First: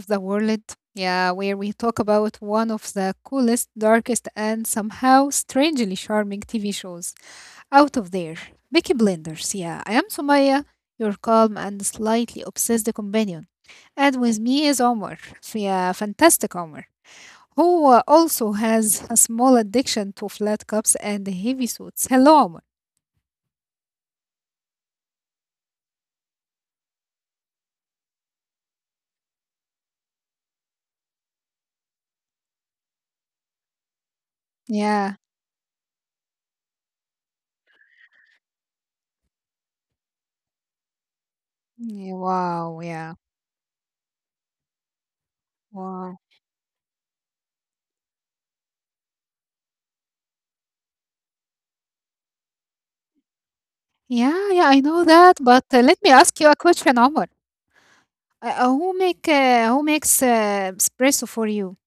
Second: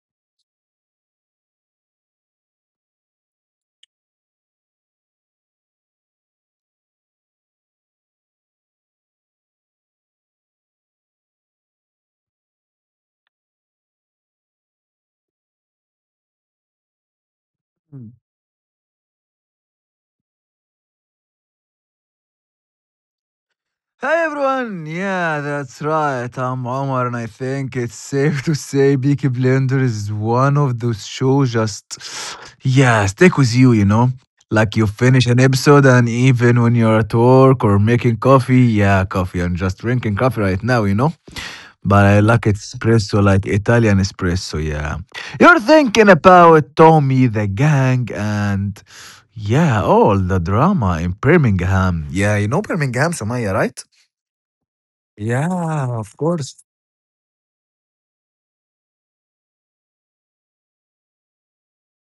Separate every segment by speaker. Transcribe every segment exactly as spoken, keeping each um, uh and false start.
Speaker 1: of the world. Yeah, where we talk about one of the coolest, darkest, and somehow strangely charming T V shows out of there. Peaky Blenders. Yeah, I am Sumaya, your calm and slightly obsessed companion. And with me is Omar. Yeah, fantastic Omar, who
Speaker 2: Mm.
Speaker 1: uh, also has a small addiction to flat cups and heavy suits. Hello, Omar.
Speaker 2: Hi everyone! Yeah, that's right. I'm Omar, and I think it's safe to say Peaky Blender is one of those shows just, yeah, stick with you, you know? Like you finish
Speaker 1: Yeah.
Speaker 2: an episode, and even when you're at work or making coffee, yeah, coffee, I'm just drinking coffee right now, you know? But I
Speaker 1: Yeah,
Speaker 2: like
Speaker 1: wow.
Speaker 2: espresso,
Speaker 1: Yeah.
Speaker 2: like Italian espresso, yeah. You're thinking
Speaker 1: Wow.
Speaker 2: about Tommy, the gang, and yeah, all the drama in Birmingham. Yeah, you know Birmingham, Samaya, right?
Speaker 1: Yeah, yeah, I know that. But
Speaker 2: Yeah,
Speaker 1: uh, let
Speaker 2: of
Speaker 1: me ask
Speaker 2: course.
Speaker 1: you a question, Omar. Uh, uh, who make uh, who makes uh, espresso for you?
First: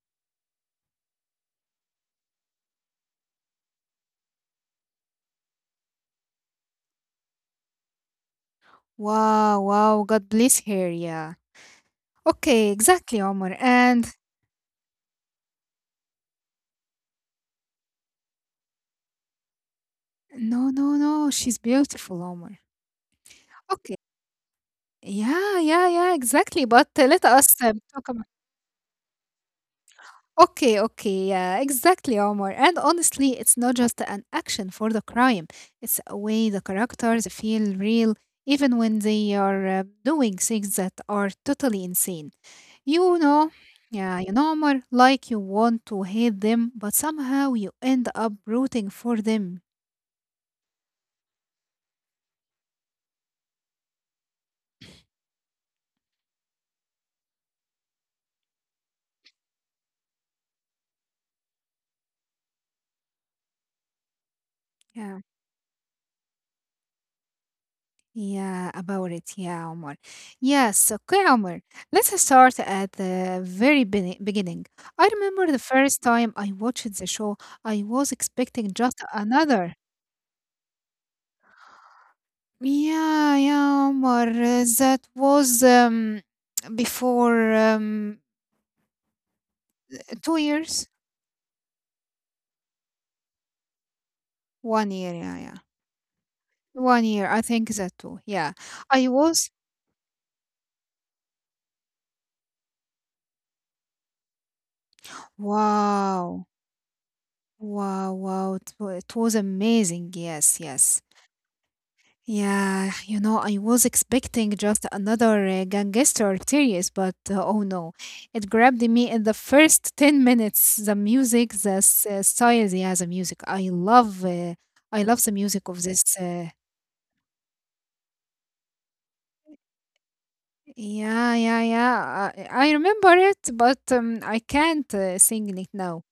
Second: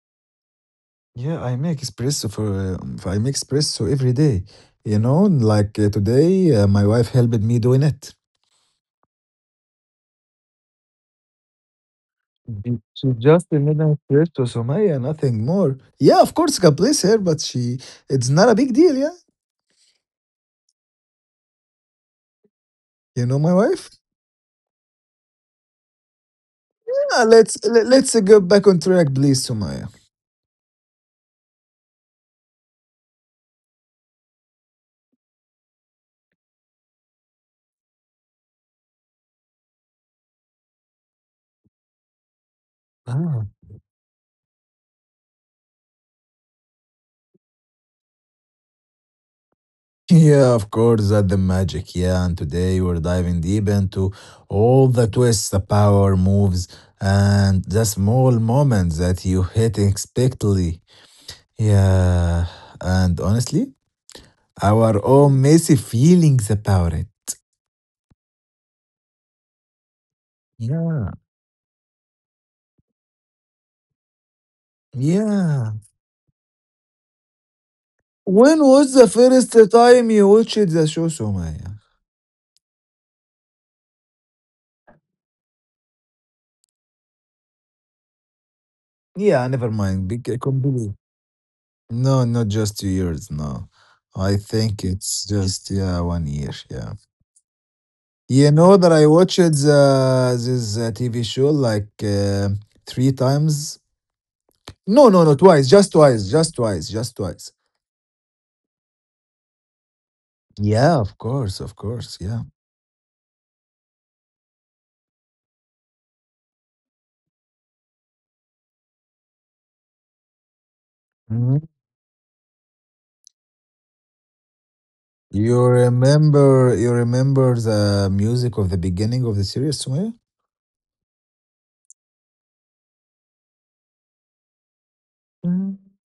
Speaker 2: Yeah, I make espresso for um, I make espresso every day. You know, like uh, today, uh, my wife helped me doing it.
Speaker 1: Wow, wow. God bless her. Yeah. Okay,
Speaker 2: Mm. She
Speaker 1: exactly,
Speaker 2: just
Speaker 1: Omar.
Speaker 2: made an
Speaker 1: And
Speaker 2: espresso, Somaya, nothing more. Yeah, of course, God bless her, but she it's not a big deal. Yeah,
Speaker 1: no, no, no. She's beautiful, Omar.
Speaker 2: you know my wife.
Speaker 1: Okay. Yeah, yeah, yeah. Exactly. But uh, let
Speaker 2: Yeah,
Speaker 1: us
Speaker 2: let's
Speaker 1: um,
Speaker 2: let,
Speaker 1: talk
Speaker 2: let's uh,
Speaker 1: about.
Speaker 2: go back on track, please, Somaya.
Speaker 1: Okay, okay, yeah, exactly, Omar. And honestly, it's not just an action for the crime, it's a way the characters feel real, even when they are uh, doing things that are totally insane. You know,
Speaker 2: Ah.
Speaker 1: yeah, you know, Omar, like you want to hate them, but somehow you end up rooting for them.
Speaker 2: Yeah, of course, that's the magic. Yeah, and today we're diving deep into all the twists, the power moves, and the small moments that you hit unexpectedly. Yeah, and honestly, our
Speaker 1: Yeah.
Speaker 2: own messy feelings about it.
Speaker 1: Yeah, about it. Yeah, Omar. Yes,
Speaker 2: Yeah,
Speaker 1: okay, Omar. Let's start at the very bene- beginning. I remember the
Speaker 2: yeah.
Speaker 1: first time I watched the show, I was
Speaker 2: When
Speaker 1: expecting
Speaker 2: was
Speaker 1: just
Speaker 2: the first
Speaker 1: another.
Speaker 2: time you watched the show, Somaya?
Speaker 1: Yeah, yeah, Omar. uh, That was um, before um,
Speaker 2: Yeah, never mind.
Speaker 1: two
Speaker 2: Big
Speaker 1: years.
Speaker 2: complete. No, not just two years. No, I
Speaker 1: One
Speaker 2: think
Speaker 1: year,
Speaker 2: it's
Speaker 1: yeah, yeah.
Speaker 2: just yeah, one year. Yeah.
Speaker 1: One year, I think that too. Yeah.
Speaker 2: You know that
Speaker 1: I
Speaker 2: I watched
Speaker 1: was,
Speaker 2: the, this uh, T V show like uh, three times. No, no, no, twice, just twice,
Speaker 1: wow,
Speaker 2: just twice, just twice.
Speaker 1: wow, wow. It, wa- it was amazing. Yes, yes.
Speaker 2: Yeah, of course, of course, yeah.
Speaker 1: Yeah, you know, I was expecting just another uh, gangster series, but uh, oh no, it grabbed me in the first ten minutes. The music,
Speaker 2: Mhm.
Speaker 1: the s- uh, style, yeah, the music. I love, uh, I love the music
Speaker 2: You
Speaker 1: of this. Uh,
Speaker 2: remember, you remember the music of the beginning of the series, Sumaya?
Speaker 1: yeah, yeah, yeah. I, I remember it, but um, I can't uh, sing it
Speaker 2: Mm.
Speaker 1: now.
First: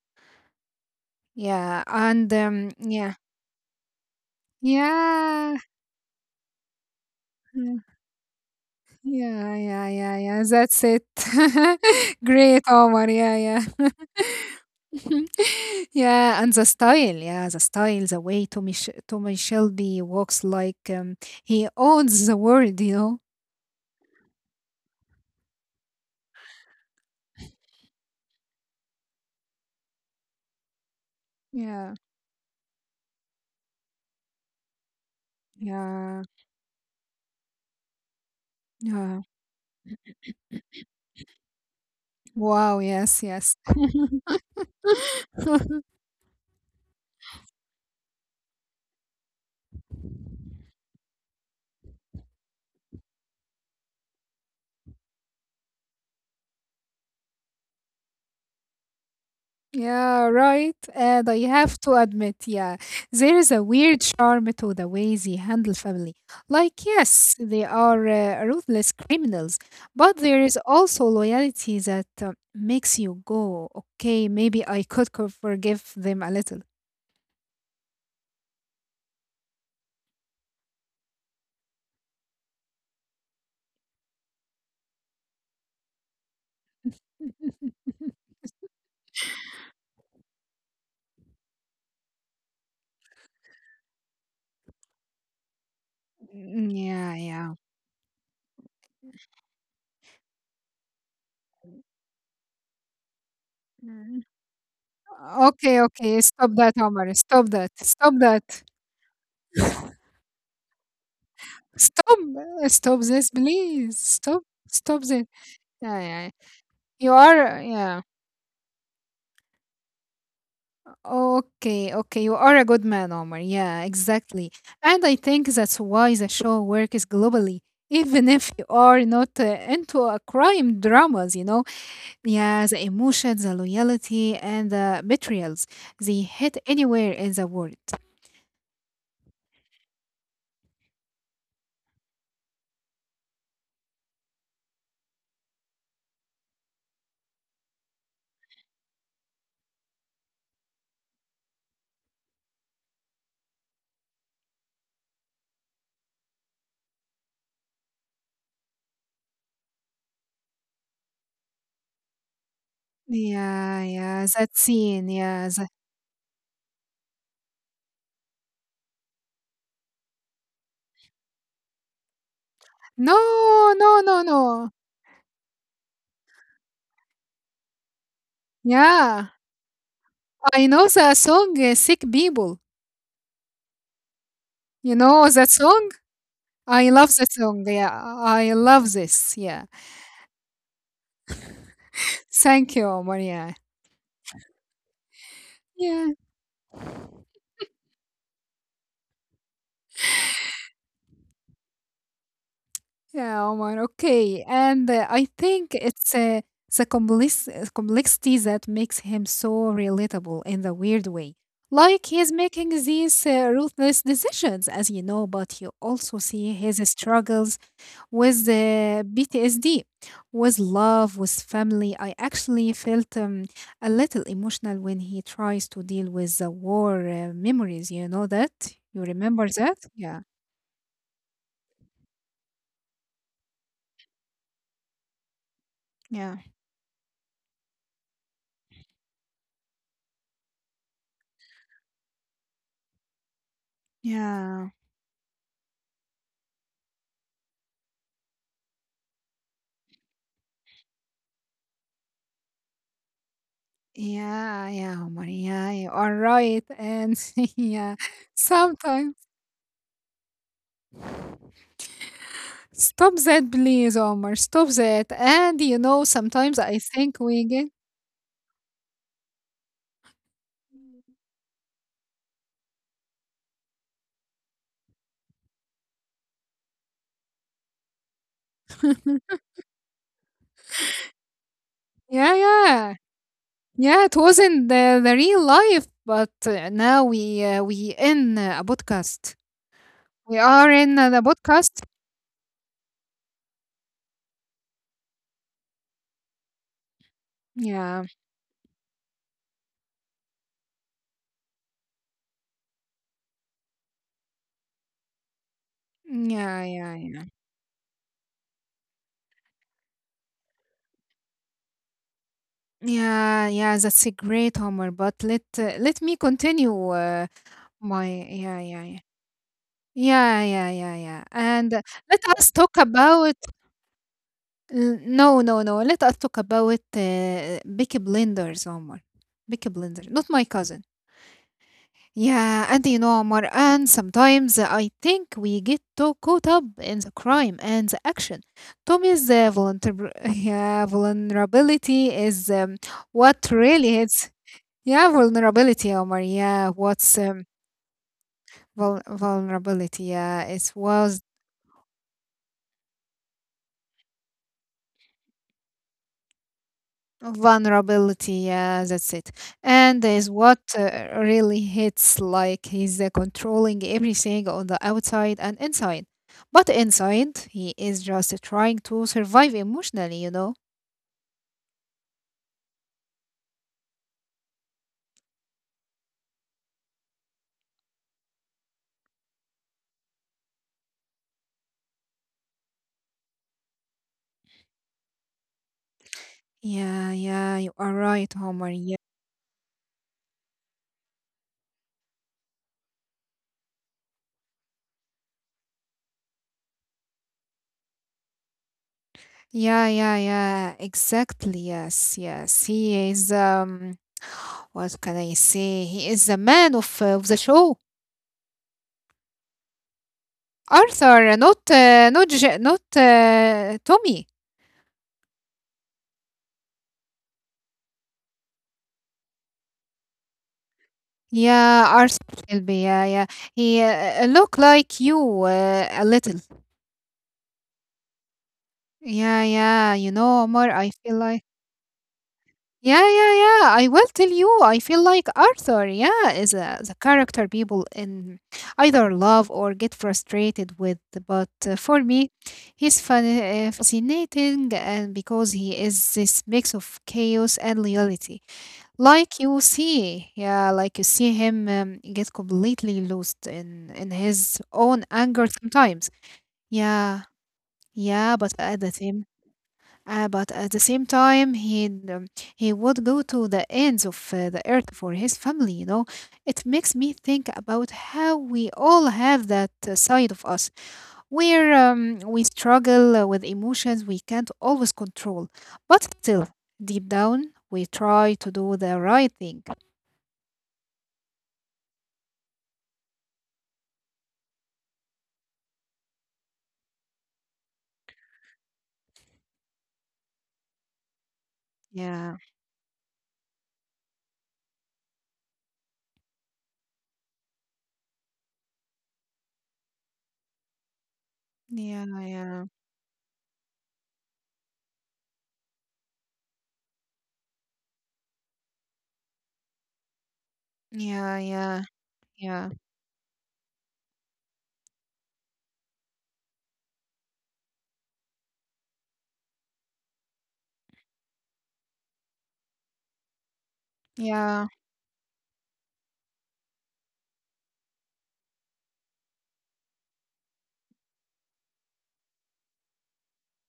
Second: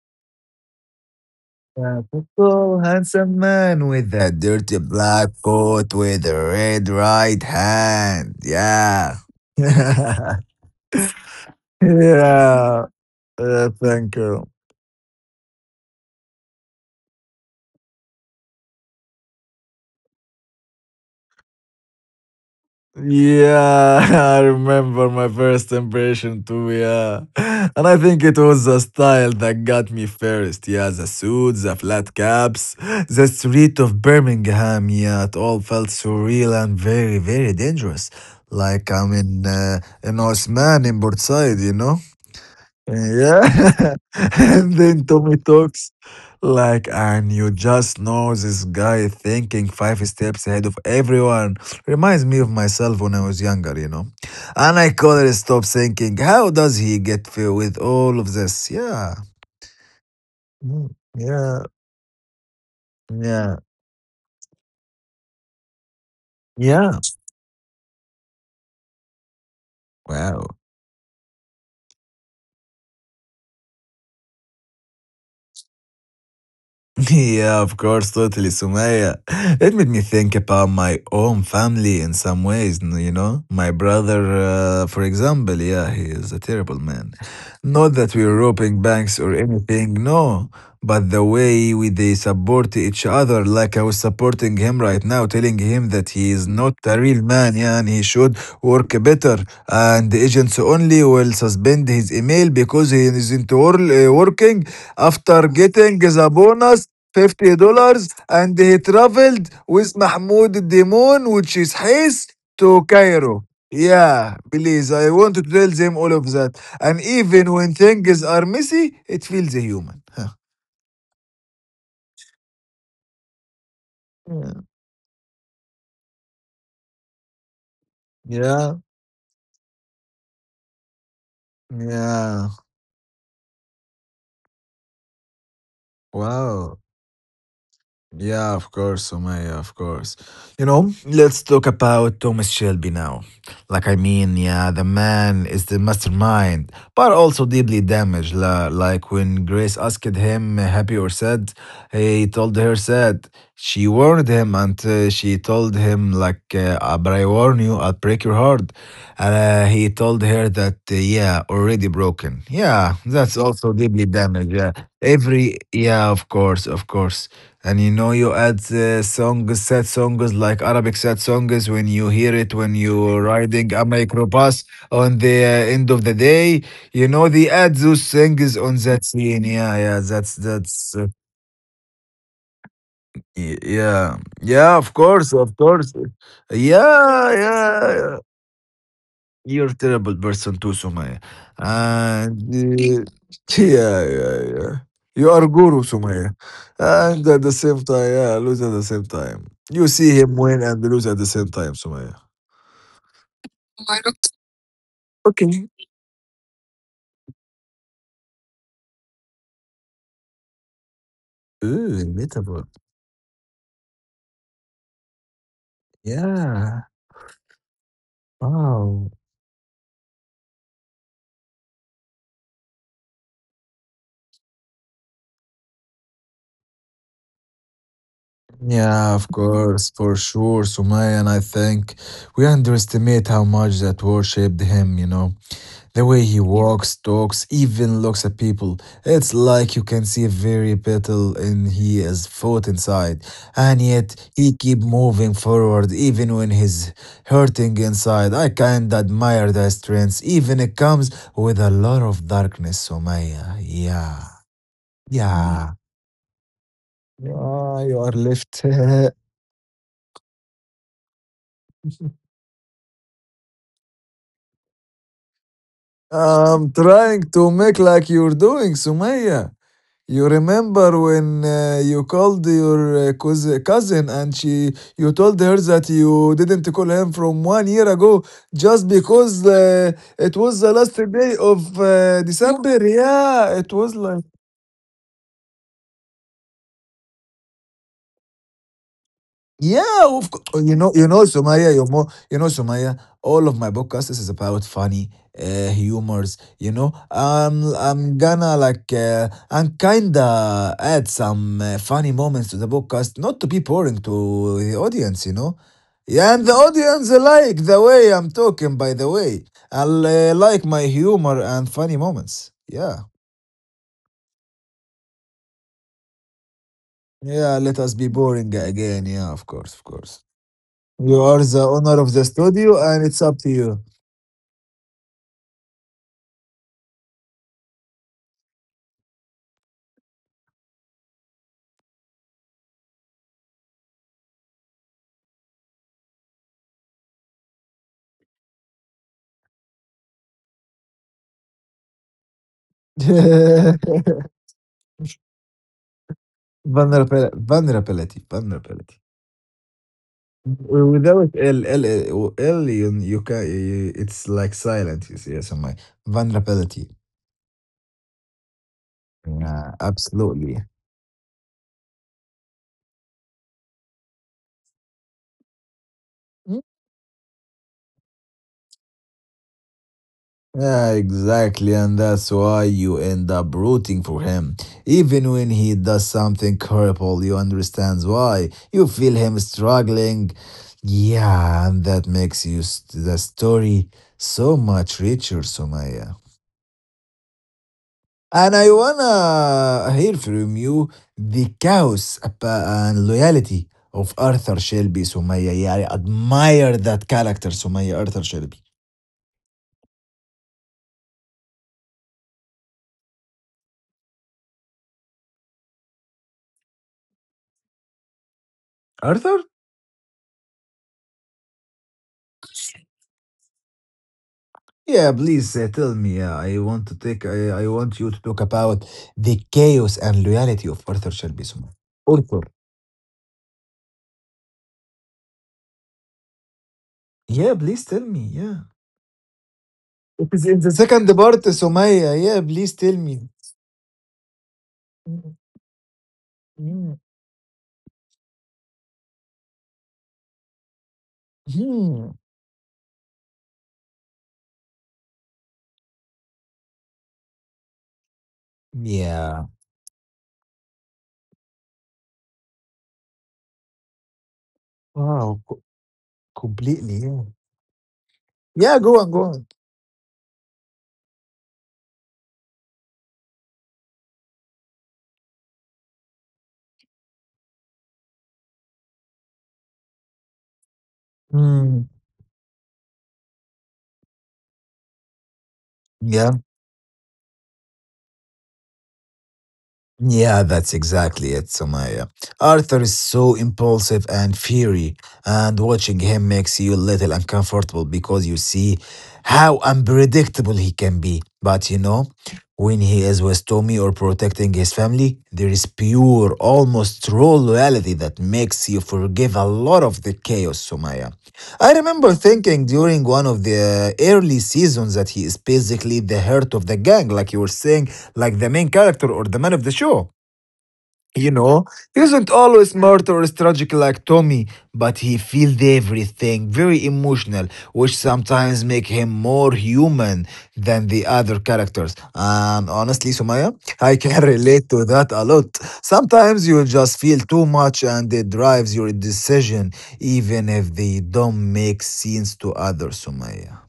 Speaker 1: Yeah,
Speaker 2: Yeah, the
Speaker 1: and um,
Speaker 2: tall,
Speaker 1: yeah,
Speaker 2: handsome man with a dirty black
Speaker 1: yeah.
Speaker 2: coat with a red right
Speaker 1: Hmm.
Speaker 2: hand. Yeah.
Speaker 1: Yeah, yeah, yeah,
Speaker 2: Yeah.
Speaker 1: yeah. That's it. Great,
Speaker 2: Yeah.
Speaker 1: Omar. Yeah, yeah.
Speaker 2: Thank you.
Speaker 1: Yeah, and the style, yeah, the style, the way Tommy Sh- Tommy Shelby walks like um, he owns the world, you know.
Speaker 2: Yeah, I remember my first impression too, yeah. And I think it was the style that got me first, yeah. The suits, the
Speaker 1: Yeah,
Speaker 2: flat caps, the street of Birmingham, yeah. It all felt
Speaker 1: yeah,
Speaker 2: surreal and very, very dangerous. Like I'm
Speaker 1: yeah.
Speaker 2: in, uh, in Osman in Portside, you know?
Speaker 1: Wow. Yes, yes.
Speaker 2: Yeah. And then Tommy talks like, and you just know this guy thinking five steps ahead of everyone. Reminds me of myself when I was younger, you know. And I couldn't stop thinking, how does he get through with all of this? Yeah.
Speaker 1: Yeah, right.
Speaker 2: Mm.
Speaker 1: And I
Speaker 2: Yeah.
Speaker 1: have to admit, yeah, there is
Speaker 2: Yeah.
Speaker 1: a weird charm to the way they handle family. Like,
Speaker 2: Yeah.
Speaker 1: yes, they are uh, ruthless criminals, but there
Speaker 2: Wow.
Speaker 1: is also loyalty that uh, makes you go, okay, maybe I could co- forgive them a little.
Speaker 2: Yeah, of course, totally, Sumaya. It made me think about my own family in some ways, n- you know? My brother, uh, for example, yeah, he is a terrible man. Not that we're robbing banks or anything, no, but the way we they support each other, like I was supporting him right now, telling him that he is
Speaker 1: Mm,
Speaker 2: not a
Speaker 1: yeah,
Speaker 2: real
Speaker 1: yeah.
Speaker 2: man, yeah, and he should work better. And the agents only will suspend his email because he isn't wor- uh,
Speaker 1: Mm.
Speaker 2: working after
Speaker 1: Okay,
Speaker 2: getting
Speaker 1: okay.
Speaker 2: the
Speaker 1: Stop that,
Speaker 2: bonus
Speaker 1: Omar. Stop
Speaker 2: $50
Speaker 1: that.
Speaker 2: dollars
Speaker 1: Stop that.
Speaker 2: and he traveled with Mahmoud Demon, which is
Speaker 1: Stop.
Speaker 2: Hais,
Speaker 1: uh,
Speaker 2: to
Speaker 1: Stop this,
Speaker 2: Cairo.
Speaker 1: please.
Speaker 2: Yeah,
Speaker 1: Stop.
Speaker 2: please,
Speaker 1: Stop
Speaker 2: I
Speaker 1: this.
Speaker 2: want to tell them
Speaker 1: Yeah,
Speaker 2: all
Speaker 1: yeah, yeah.
Speaker 2: of that. And
Speaker 1: You
Speaker 2: even
Speaker 1: are, uh,
Speaker 2: when
Speaker 1: yeah.
Speaker 2: things are messy, it feels human.
Speaker 1: Okay, okay, you are a good man, Omar. Yeah, exactly.
Speaker 2: Huh.
Speaker 1: And I think that's why the show works globally, even
Speaker 2: Yeah,
Speaker 1: if you
Speaker 2: yeah.
Speaker 1: are not uh, into uh, crime dramas, you know?
Speaker 2: Yeah.
Speaker 1: Yeah, the emotions, the loyalty, and the betrayals, they hit
Speaker 2: Wow.
Speaker 1: anywhere in the world.
Speaker 2: Yeah, of course, Sumaya, of course. You know, let's talk about Thomas Shelby now. Like, I mean, yeah, the man is the mastermind, but also deeply damaged. La- Like, when Grace asked him happy or sad, he told her sad. She warned him, and uh, she told him, like, uh, "Uh, but I warn you, I'll break your heart." Uh, he told her that, uh, yeah, already broken. Yeah, that's also
Speaker 1: Yeah,
Speaker 2: deeply
Speaker 1: yeah,
Speaker 2: damaged.
Speaker 1: that
Speaker 2: Yeah,
Speaker 1: scene, yeah,
Speaker 2: every,
Speaker 1: the-
Speaker 2: yeah, of course, of course. And you know, you add uh, songs, sad songs like Arabic sad songs when you hear it when you're riding
Speaker 1: no,
Speaker 2: a
Speaker 1: no, no,
Speaker 2: microbus
Speaker 1: no.
Speaker 2: on the uh, end of the day. You know, they add those things on that
Speaker 1: Yeah.
Speaker 2: scene. Yeah, yeah, that's
Speaker 1: I know
Speaker 2: that's uh,
Speaker 1: the song uh, Sick People.
Speaker 2: y- yeah, yeah. Of
Speaker 1: You know
Speaker 2: course,
Speaker 1: that
Speaker 2: of
Speaker 1: song?
Speaker 2: course.
Speaker 1: I love
Speaker 2: Yeah,
Speaker 1: that song.
Speaker 2: yeah.
Speaker 1: Yeah,
Speaker 2: Yeah.
Speaker 1: I love this. Yeah.
Speaker 2: You're a terrible person too, Sumaya. And
Speaker 1: Thank you,
Speaker 2: uh,
Speaker 1: Omar. Yeah.
Speaker 2: yeah, yeah, yeah. You are guru,
Speaker 1: Yeah.
Speaker 2: Sumaya. And at the same time, yeah, lose at the same time. You see him win and lose at the same time, Sumaya.
Speaker 1: Yeah, Omar. Okay. And uh, I think it's uh, the complex- uh, complexity that makes him so relatable in the weird way.
Speaker 2: Ooh,
Speaker 1: Like he's
Speaker 2: relatable.
Speaker 1: making these uh, ruthless decisions, as you know, but you also see his
Speaker 2: Yeah.
Speaker 1: struggles with uh,
Speaker 2: Wow.
Speaker 1: B T S D? With love, with family. I actually felt um, a little emotional when he tries to deal with the war uh, memories. You know that? You
Speaker 2: Yeah, of
Speaker 1: remember that?
Speaker 2: course, for
Speaker 1: Yeah.
Speaker 2: sure, Sumaya. And I think we underestimate how much that worshiped him, you know. The way
Speaker 1: Yeah.
Speaker 2: he walks, talks, even looks at people, it's like you can see very little in his foot inside. And yet he
Speaker 1: Yeah.
Speaker 2: keep moving forward even when he's hurting inside. I can't admire that strength, even it comes with a lot of darkness, Somaya. Yeah. Mm.
Speaker 1: Yeah, yeah, Omar. Yeah,
Speaker 2: Yeah.
Speaker 1: you are right. And
Speaker 2: Yeah,
Speaker 1: yeah,
Speaker 2: you are left.
Speaker 1: sometimes stop that, please, Omar. Stop that. And you know, sometimes
Speaker 2: I'm
Speaker 1: I think
Speaker 2: trying
Speaker 1: we
Speaker 2: to
Speaker 1: get,
Speaker 2: make like you're doing, Sumaya. You remember when uh, you called your uh, cous- cousin and she you told her that you didn't call him from one year ago just because uh, it was the last day of uh,
Speaker 1: yeah,
Speaker 2: December.
Speaker 1: yeah.
Speaker 2: Yeah, it was
Speaker 1: Yeah, it
Speaker 2: like.
Speaker 1: wasn't the, the real life, but uh, now we uh, we in uh, a podcast.
Speaker 2: Yeah, of
Speaker 1: We
Speaker 2: course.
Speaker 1: are
Speaker 2: You know,
Speaker 1: in
Speaker 2: you
Speaker 1: uh, the
Speaker 2: know, Somalia.
Speaker 1: podcast.
Speaker 2: You're more, you know, Somalia. All of my podcasts is about funny, uh, humors. You know, um,
Speaker 1: Yeah,
Speaker 2: I'm gonna like, uh, I'm kinda add some uh, funny moments to the podcast, not to be boring to the audience. You know, yeah, and the
Speaker 1: yeah, yeah,
Speaker 2: audience
Speaker 1: yeah,
Speaker 2: like the way I'm talking. By the way, I uh, like my humor and funny moments. Yeah,
Speaker 1: yeah, yeah. That's a great Homer. But let uh, let me continue. Uh,
Speaker 2: yeah. Let us
Speaker 1: my
Speaker 2: be boring
Speaker 1: yeah, yeah, yeah.
Speaker 2: again. Yeah, of course, of course.
Speaker 1: Yeah, yeah, yeah,
Speaker 2: You
Speaker 1: yeah.
Speaker 2: are the
Speaker 1: And uh,
Speaker 2: owner of
Speaker 1: let
Speaker 2: the
Speaker 1: us talk
Speaker 2: studio, and it's
Speaker 1: about
Speaker 2: up to you.
Speaker 1: l- no, no, no. Let us talk about uh, Bicky Blenders, Omar. Bicky Blenders, not my cousin. Yeah, and you know, Marwan, sometimes I think we get too caught up in the crime and the action. Tommy's uh, voluntar- yeah, vulnerability is um, what really hits. Yeah, vulnerability, Omar. Yeah, what's
Speaker 2: Vulnerability,
Speaker 1: um,
Speaker 2: vulnerability, vulnerability.
Speaker 1: vul- vulnerability? Yeah, it
Speaker 2: W-
Speaker 1: was
Speaker 2: Without L, L, L, L you, you can, you, it's like silent, you see, yes, my vulnerability.
Speaker 1: vulnerability, yeah, that's it.
Speaker 2: Yeah,
Speaker 1: And is what
Speaker 2: absolutely.
Speaker 1: uh, really hits like he's uh, controlling everything on the outside and inside.
Speaker 2: Mm.
Speaker 1: But inside, he is just trying to survive emotionally, you know?
Speaker 2: Yeah, exactly, and that's why you end up rooting for him. Even when he does something horrible, you understand why. You feel him struggling. Yeah, and that makes you st- the story so much richer, Sumaya.
Speaker 1: Yeah, yeah, you are right,
Speaker 2: And I
Speaker 1: Homer. Yeah,
Speaker 2: wanna hear from you the chaos apa- and loyalty of Arthur Shelby, Sumaya. Yeah, I admire that character, Sumaya, Arthur Shelby.
Speaker 1: yeah, yeah, yeah, exactly. Yes, yes. He is, um, what can I say? He is the man of, uh, of the show.
Speaker 2: Arthur?
Speaker 1: Arthur, not, uh, not, Ja- not, uh, Tommy.
Speaker 2: Yeah, please uh, tell me. Uh, I want to take. I, I want you to talk about the chaos and loyalty of Arthur Shelby, Sumaya.
Speaker 1: Yeah,
Speaker 2: Arthur.
Speaker 1: Arsenal Kelby. Yeah, yeah. He uh, look like you uh, a little.
Speaker 2: Yeah, please tell me. Yeah.
Speaker 1: Yeah, yeah. You
Speaker 2: It
Speaker 1: know,
Speaker 2: is in the
Speaker 1: Omar, I
Speaker 2: second
Speaker 1: feel
Speaker 2: part,
Speaker 1: like.
Speaker 2: Sumaya. Yeah, please tell
Speaker 1: Yeah,
Speaker 2: me.
Speaker 1: yeah, yeah. I will tell you. I feel like
Speaker 2: Mm,
Speaker 1: Arthur. Yeah, is a,
Speaker 2: mm,
Speaker 1: the character people in either love or get frustrated with. But uh, for
Speaker 2: mm.
Speaker 1: me, he's fun, uh, fascinating, and because he is this mix of chaos and loyalty. Like
Speaker 2: Yeah.
Speaker 1: you see, yeah, like you see him um, get completely lost in in his own
Speaker 2: Wow.
Speaker 1: anger
Speaker 2: Co-
Speaker 1: sometimes.
Speaker 2: completely. Yeah.
Speaker 1: Yeah, yeah, but
Speaker 2: Yeah,
Speaker 1: at the
Speaker 2: go on, go
Speaker 1: same,
Speaker 2: on.
Speaker 1: uh, but at the same time, he um, he would go to the ends of uh, the earth for his family. You know, it makes me think about how we all have that uh, side of us where
Speaker 2: Mm,
Speaker 1: um, we struggle uh, with emotions we can't always control, but
Speaker 2: yeah.
Speaker 1: still, deep down, we try to do the right thing.
Speaker 2: Yeah, that's exactly it, Sumaya. Arthur is so impulsive and fiery, and watching him makes you a little uncomfortable because you see how unpredictable he can be. But you know,
Speaker 1: Yeah.
Speaker 2: when he is with Tommy or protecting his family, there is pure, almost raw loyalty that makes you forgive a lot of the chaos, Sumaya. I
Speaker 1: Yeah,
Speaker 2: remember
Speaker 1: yeah,
Speaker 2: thinking during one of the early seasons that he is basically the heart of the gang, like you were saying like the main character or the man of the show. You
Speaker 1: yeah,
Speaker 2: know,
Speaker 1: yeah,
Speaker 2: he isn't
Speaker 1: yeah,
Speaker 2: always smart or strategic like Tommy, but he feels everything, very emotional, which sometimes make him more human than the other characters. And honestly, Sumaya, I can
Speaker 1: yeah,
Speaker 2: relate to that a lot. Sometimes you just feel too much and it drives your decision, even if they don't make sense to others, Sumaya.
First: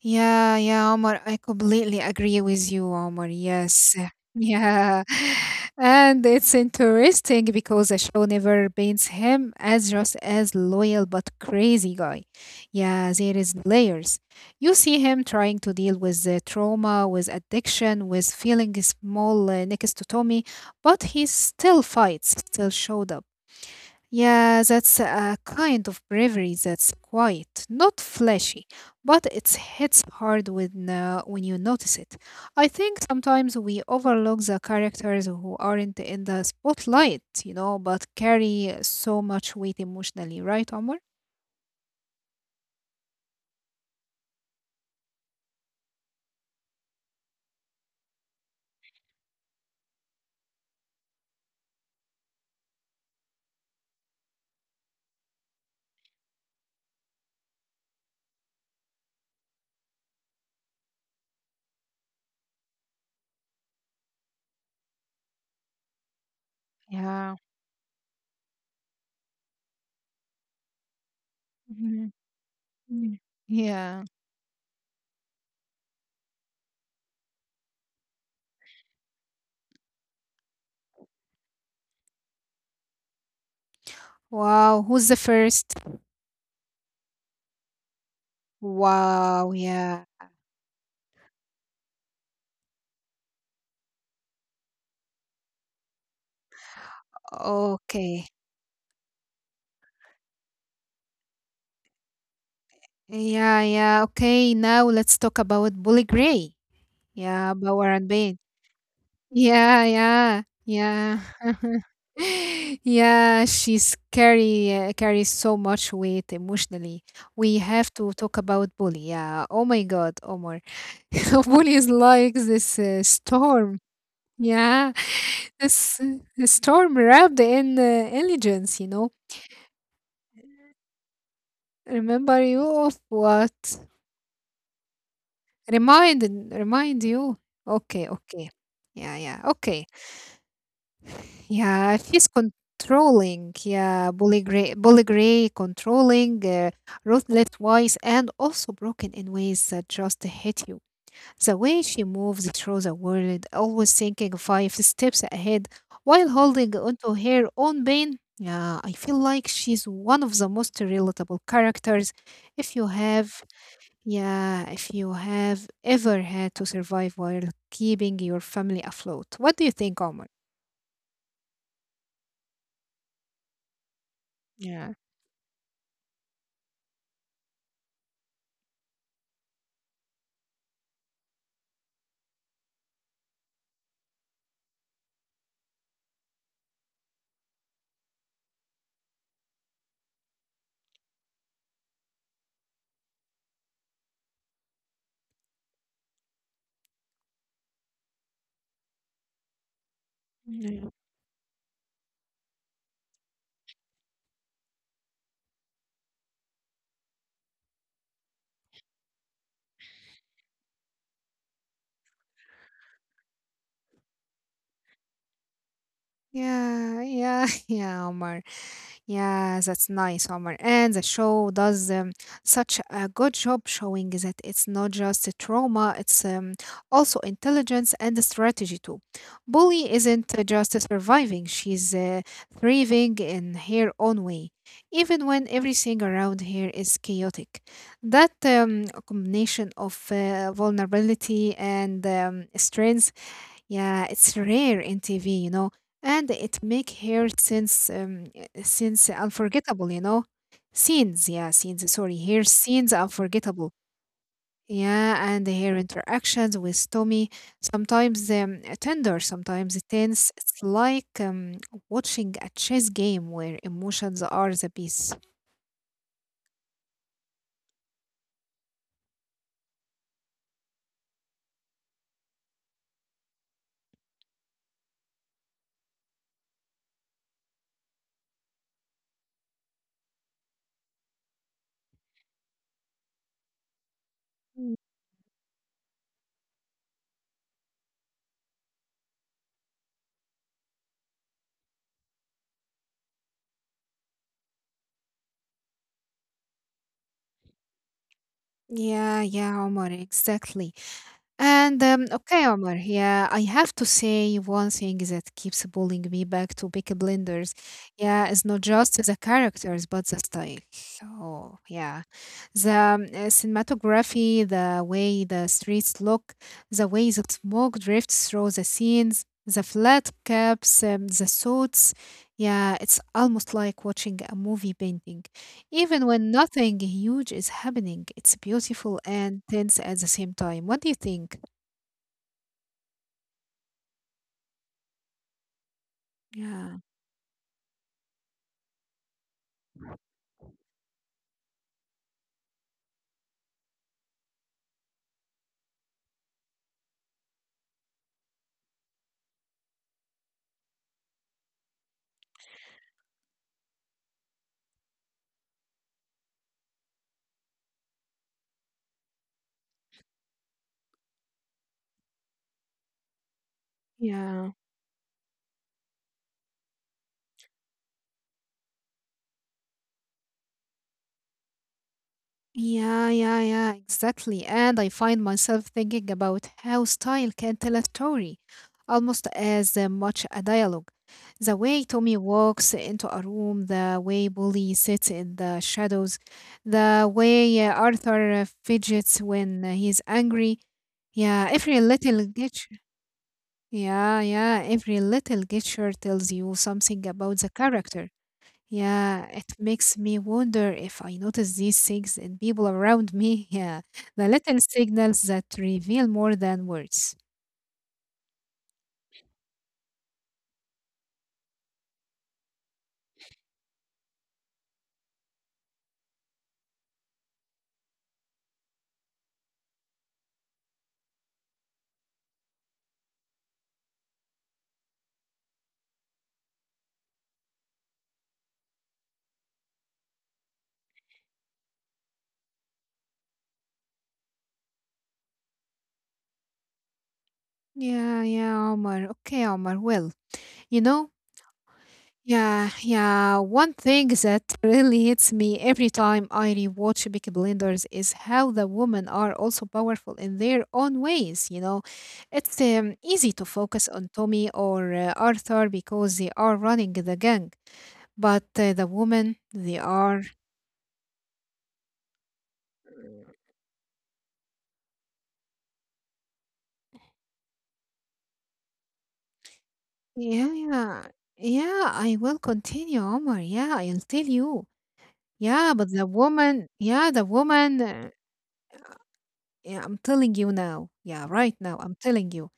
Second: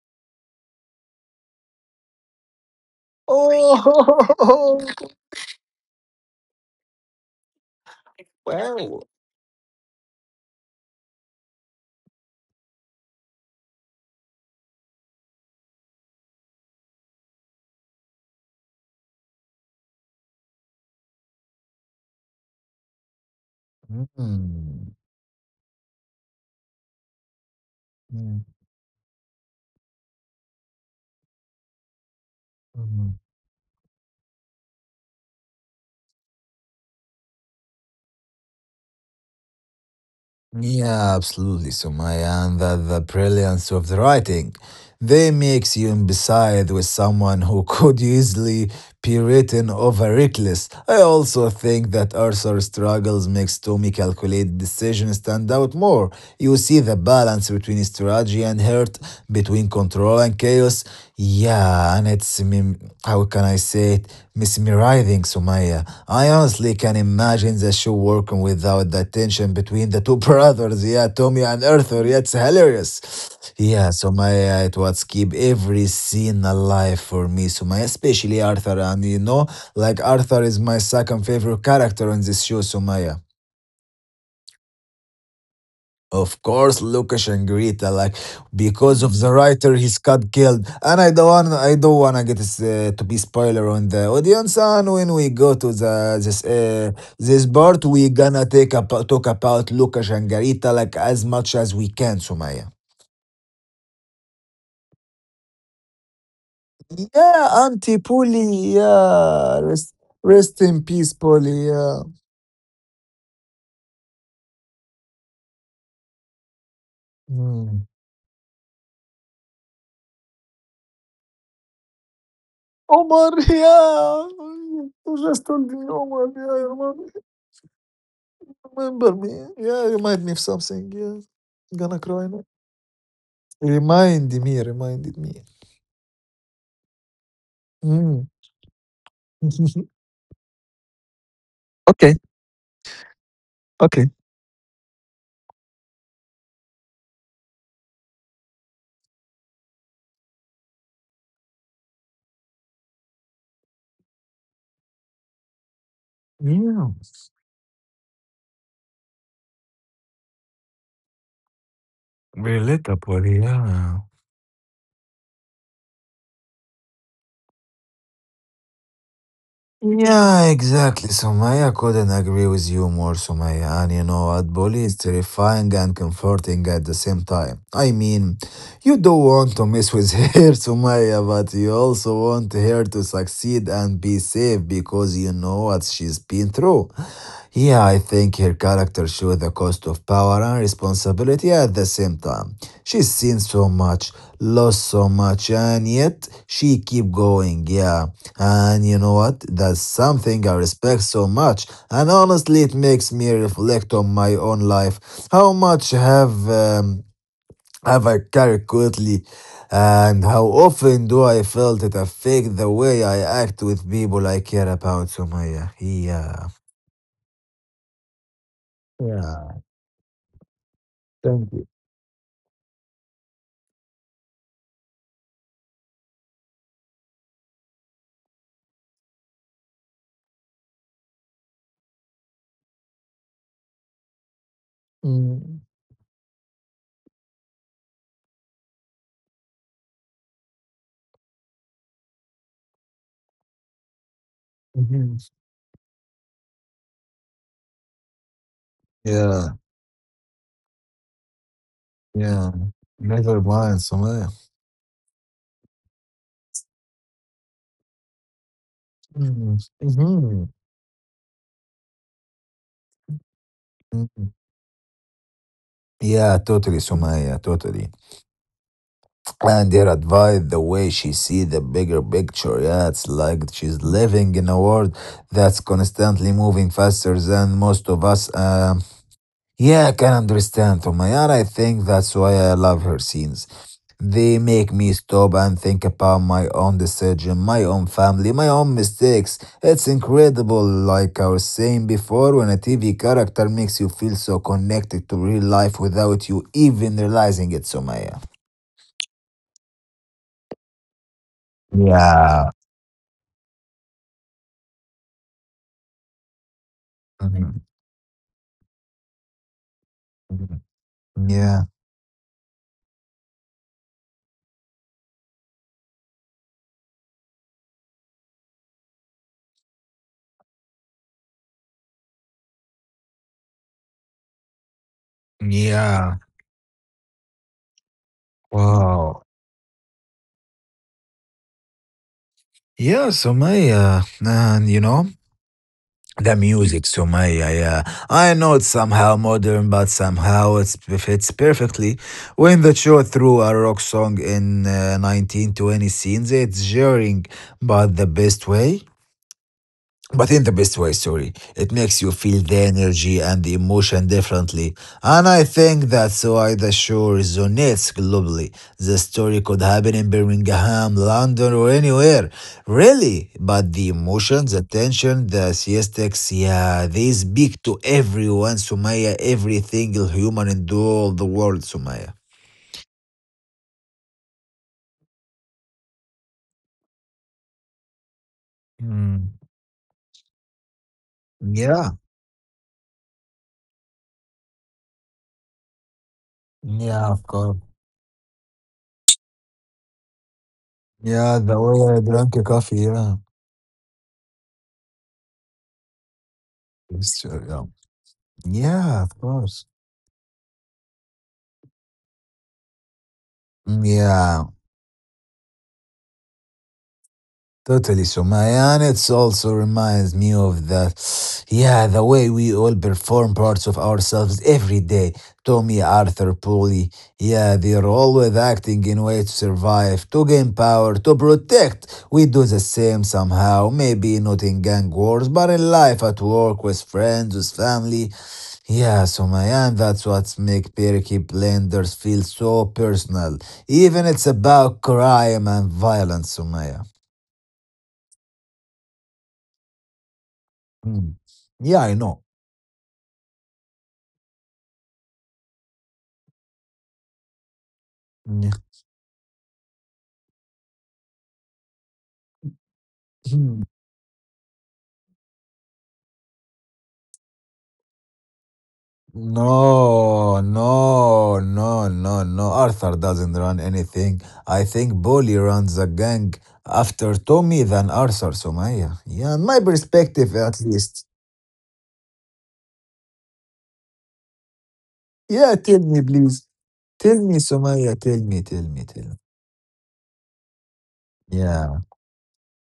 Speaker 1: yeah, yeah, Omar. I completely agree with you, Omar. Yes,
Speaker 2: Oh,
Speaker 1: yeah. And it's interesting because the show never
Speaker 2: wow.
Speaker 1: paints him as just as loyal but crazy guy. Yeah, there is layers. You see him trying to deal with the trauma, with addiction, with feeling small uh, next to Tommy, but he still fights, still showed up. Yeah,
Speaker 2: Mm.
Speaker 1: that's a kind of bravery that's quiet, not
Speaker 2: Mm.
Speaker 1: flashy, but it hits hard when uh, when you notice it. I think
Speaker 2: Mm.
Speaker 1: sometimes we overlook the characters who aren't in the spotlight, you know, but carry so much weight emotionally, right, Omar?
Speaker 2: Yeah, absolutely, Sumaya, and the, the brilliance of the writing. They makes you beside with someone who could easily be written over reckless. I also think that Arthur's struggles makes Tommy calculated decisions stand out more. You see the balance between strategy and hurt, between control and chaos. Yeah, and it's, I mean, how can I say it? Miss Mirai thinks Sumaya. I honestly can
Speaker 1: Yeah.
Speaker 2: imagine the show working without the tension between the two brothers, yeah, Tommy and Arthur.
Speaker 1: Mhm.
Speaker 2: Yeah, it's
Speaker 1: Mm.
Speaker 2: hilarious. Yeah,
Speaker 1: Yeah.
Speaker 2: Sumaya, it was keep every scene alive for me, Sumaya, especially Arthur. And you know, like Arthur is my second favorite character in this show, Sumaya.
Speaker 1: Wow, who's the first?
Speaker 2: Of course, Lucas and Greta, like because of the
Speaker 1: Wow,
Speaker 2: writer, he's
Speaker 1: yeah.
Speaker 2: got killed, and I don't want, I don't wanna get this, uh, to be spoiler on the audience. And when we go to the this uh, this part, we
Speaker 1: Okay.
Speaker 2: gonna take about talk about Lucas and Greta like as much as we can, Sumaya.
Speaker 1: Yeah, yeah. Okay, now let's talk about Bully Gray.
Speaker 2: Yeah,
Speaker 1: Yeah, Bauer
Speaker 2: Auntie
Speaker 1: and Bain.
Speaker 2: Polly, yeah,
Speaker 1: Yeah,
Speaker 2: rest,
Speaker 1: yeah,
Speaker 2: rest in peace,
Speaker 1: yeah.
Speaker 2: Polly. Yeah.
Speaker 1: Yeah, she's carry uh, carries so much weight emotionally. We
Speaker 2: Hmm.
Speaker 1: have to talk about bully. Yeah. Oh my God, Omar. Bully is like this uh,
Speaker 2: Omar,
Speaker 1: storm.
Speaker 2: yeah,
Speaker 1: Yeah,
Speaker 2: you just told me
Speaker 1: this uh,
Speaker 2: Omar,
Speaker 1: the
Speaker 2: yeah, Omar.
Speaker 1: storm wrapped in uh, intelligence. You
Speaker 2: Remember
Speaker 1: know.
Speaker 2: me. Yeah, remind me of something. Yeah, gonna cry now.
Speaker 1: Remember you of what?
Speaker 2: Remind me, reminded me.
Speaker 1: Remind Remind you. Okay,
Speaker 2: Mm.
Speaker 1: okay. Yeah, yeah. Okay. Yeah,
Speaker 2: Okay,
Speaker 1: she's controlling.
Speaker 2: okay.
Speaker 1: Yeah, bully gray, bully gray controlling, uh, ruthless wise, and also broken in ways that just hit you. The way she moves through the world, always thinking five steps ahead while holding
Speaker 2: Yeah.
Speaker 1: onto her own pain. Yeah, I feel like she's one of the most relatable characters. If you
Speaker 2: Relatable,
Speaker 1: have,
Speaker 2: yeah.
Speaker 1: yeah, if you have ever had to survive while keeping your family afloat, what do you think, Omar?
Speaker 2: Yeah, exactly, Sumaya. I couldn't agree with you more, Sumaya. And you know, what, Bully
Speaker 1: Yeah.
Speaker 2: is terrifying and comforting at the same time. I mean, you don't want to mess with her, Sumaya, but you also want her to succeed and be safe because you know what she's been through. Yeah, I think her character shows the cost of power and responsibility at the same time. She's seen so much, lost so much, and yet she keep going. Yeah, and you know what? That's something I respect so much. And honestly, it makes me reflect on my own life. How much have um, have I carried quickly, and how often do I felt it affect the way I act with people I care about? So my Yeah, yeah,
Speaker 1: Yeah, yeah, yeah, Omar. Yeah,
Speaker 2: yeah.
Speaker 1: that's nice, Omar. And the show
Speaker 2: Thank you.
Speaker 1: does um, such a good job showing that it's not just a trauma, it's um, also intelligence and a strategy too. Bully isn't uh, just surviving, she's uh, thriving in her own way, even when
Speaker 2: Mm,
Speaker 1: everything around her is chaotic. That um, combination of uh, vulnerability and um, strength, yeah, it's rare in
Speaker 2: mhm.
Speaker 1: T V, you know, and it make her since um, since
Speaker 2: Yeah,
Speaker 1: unforgettable, you know. Scenes, yeah, scenes. Sorry, her
Speaker 2: yeah.
Speaker 1: scenes
Speaker 2: Never
Speaker 1: unforgettable.
Speaker 2: mind, Sumaya.
Speaker 1: Yeah, and her interactions with Tommy sometimes um, tender,
Speaker 2: Mm,
Speaker 1: sometimes tense.
Speaker 2: mhm.
Speaker 1: It's like um, watching a chess game where emotions
Speaker 2: Mm.
Speaker 1: are the piece.
Speaker 2: Yeah, totally, Sumaya, totally. And her advice, the way she see the bigger picture, yeah, it's like she's living in a world that's constantly moving faster than most of us, um yeah, I can understand from I think that's why I love her scenes. They make
Speaker 1: Mm.
Speaker 2: me stop and think about my own decision, my own family, my own mistakes. It's incredible, like I was saying before, when a TV character makes you feel so connected to real life without you even realizing it, Somaya.
Speaker 1: Yeah, yeah, Omar, exactly. And um,
Speaker 2: Yeah.
Speaker 1: okay, Omar, yeah, I have to say one thing that keeps pulling me back to Peaky Blinders. Yeah, it's not just the characters, but the style. Oh,
Speaker 2: Yeah.
Speaker 1: yeah. The um, uh, cinematography, the way the streets look, the way the smoke drifts through the scenes, the flat caps, um, the suits. Yeah, it's almost like watching a movie painting. Even
Speaker 2: Yeah.
Speaker 1: when nothing huge is happening, it's beautiful
Speaker 2: Wow.
Speaker 1: and tense at the same time. What do you think?
Speaker 2: Yeah, Sumaya. And you know, the
Speaker 1: Yeah,
Speaker 2: music, Sumaya, yeah. I know it's somehow modern, but somehow it's it fits perfectly. When the show threw a rock song in uh, nineteen twenty scenes, it's jarring, but the best way. But in the best way, sorry. It makes you feel the energy and the emotion differently. And I think that's why the show resonates globally. The story could happen in Birmingham, London, or anywhere. Really. But the emotions,
Speaker 1: yeah,
Speaker 2: the tension, the siestics, yeah, they speak to everyone, Sumaya, every single human in the whole the world, Sumaya.
Speaker 1: yeah, yeah, yeah, exactly. And I find myself thinking about how style can tell a story, almost
Speaker 2: Mm.
Speaker 1: as uh, much a dialogue. The way
Speaker 2: Yeah.
Speaker 1: Tommy walks into a room, the way Bully sits in the shadows,
Speaker 2: Yeah,
Speaker 1: the
Speaker 2: of course.
Speaker 1: way uh, Arthur uh, fidgets when uh, he's angry.
Speaker 2: Yeah,
Speaker 1: Yeah,
Speaker 2: the
Speaker 1: every
Speaker 2: way I
Speaker 1: little
Speaker 2: drank a coffee,
Speaker 1: gesture.
Speaker 2: yeah.
Speaker 1: Yeah, yeah, every little gesture tells you something
Speaker 2: It's,
Speaker 1: about
Speaker 2: true,
Speaker 1: the
Speaker 2: yeah.
Speaker 1: character.
Speaker 2: Yeah, of
Speaker 1: Yeah, it
Speaker 2: course.
Speaker 1: makes me wonder if I notice these things in people around me.
Speaker 2: Mm.
Speaker 1: Yeah, the
Speaker 2: Yeah,
Speaker 1: little signals that reveal more than words.
Speaker 2: totally, Sumaya. And it also reminds me of the, yeah, the way we all perform parts of ourselves every day. Tommy, Arthur, Polly, yeah, they're always acting in ways to survive, to gain power, to protect. We do the same somehow, maybe not in gang wars, but in life, at work, with friends, with family. Yeah, so my that's what make Peaky Blinders feel so personal. Even it's about crime and violence, Sumaya.
Speaker 1: Yeah, yeah, Omar. Okay, Omar. Well, you know,
Speaker 2: Mm. Yeah, I know.
Speaker 1: yeah, yeah. One thing that really hits me every time I rewatch Peaky Blinders is how the women are also powerful in their own ways. You know, it's um,
Speaker 2: Mm.
Speaker 1: Easy to
Speaker 2: Mm.
Speaker 1: focus on Tommy or uh, Arthur because they are running the gang. But uh, the women, they are...
Speaker 2: No, no, no, no, no. Arthur doesn't run anything. I think Bully runs a gang after Tommy than Arthur, Sumaya. Yeah, in my perspective at least.
Speaker 1: Yeah, yeah, I will continue, Omar. Yeah, I'll tell you.
Speaker 2: Yeah,
Speaker 1: Yeah,
Speaker 2: tell
Speaker 1: but
Speaker 2: me
Speaker 1: the
Speaker 2: please.
Speaker 1: woman, yeah,
Speaker 2: Tell
Speaker 1: the
Speaker 2: me,
Speaker 1: woman,
Speaker 2: Sumaya,
Speaker 1: uh,
Speaker 2: tell me, tell me, tell me.
Speaker 1: yeah, I'm telling you now. Yeah, right
Speaker 2: Yeah,
Speaker 1: now, I'm telling you.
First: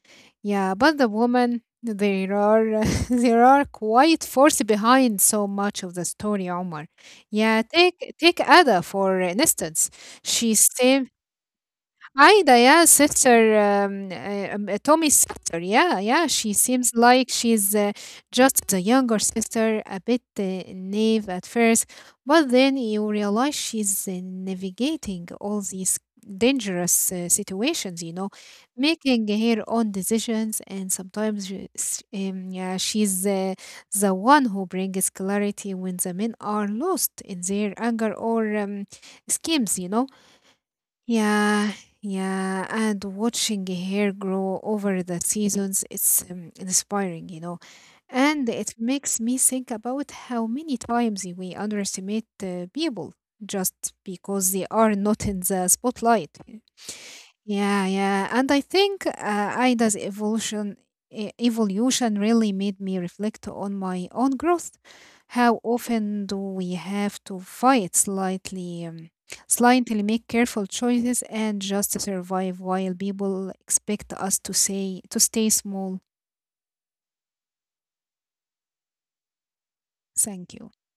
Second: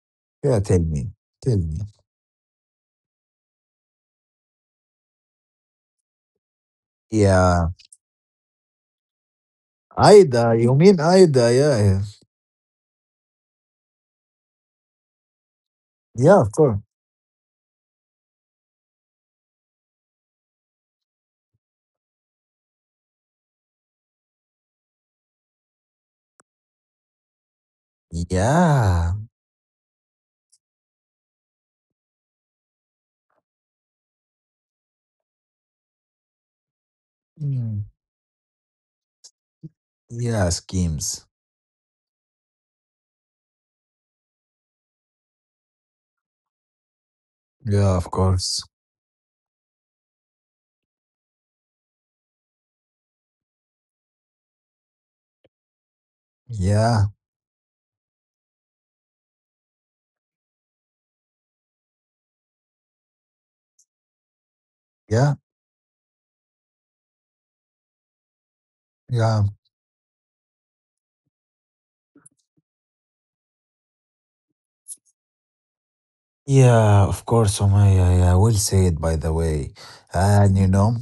Speaker 2: yeah,
Speaker 1: Yeah,
Speaker 2: tell
Speaker 1: but the
Speaker 2: me, tell
Speaker 1: woman,
Speaker 2: me.
Speaker 1: there are there are quite force behind so much of the story, Omar. Yeah,
Speaker 2: Yeah.
Speaker 1: take take Ada for instance. She
Speaker 2: Aida. You mean
Speaker 1: seems...
Speaker 2: Aida? Yeah. Yeah.
Speaker 1: Ida, yeah, sister, um, uh, um, uh, Tommy's sister. Yeah, yeah.
Speaker 2: Yeah,
Speaker 1: She
Speaker 2: of course.
Speaker 1: seems like she's uh, just the younger sister, a bit uh, naive at first, but then you realize she's uh, navigating all these dangerous uh, situations, you know,
Speaker 2: Yeah.
Speaker 1: making her own decisions, and sometimes she- s- um, yeah, she's uh, the one who brings clarity when the men are lost in their
Speaker 2: Mm.
Speaker 1: anger or um, schemes, you know,
Speaker 2: Yeah, schemes.
Speaker 1: yeah, yeah, and watching hair grow over the seasons, it's um, inspiring, you know.
Speaker 2: Yeah, of
Speaker 1: And
Speaker 2: course.
Speaker 1: it makes me think about how many times we underestimate uh, people just because they are not in the spotlight.
Speaker 2: Yeah.
Speaker 1: Yeah, yeah. And I think uh, Ida's evolution e- evolution really made me reflect on my own growth.
Speaker 2: Yeah.
Speaker 1: How often do we have to fight slightly, um,
Speaker 2: Yeah.
Speaker 1: slightly make careful choices and just survive while people expect us to say to stay small.
Speaker 2: Yeah, of course, Omaya. Yeah, I will say it by the way. And
Speaker 1: Thank
Speaker 2: you
Speaker 1: you.
Speaker 2: know,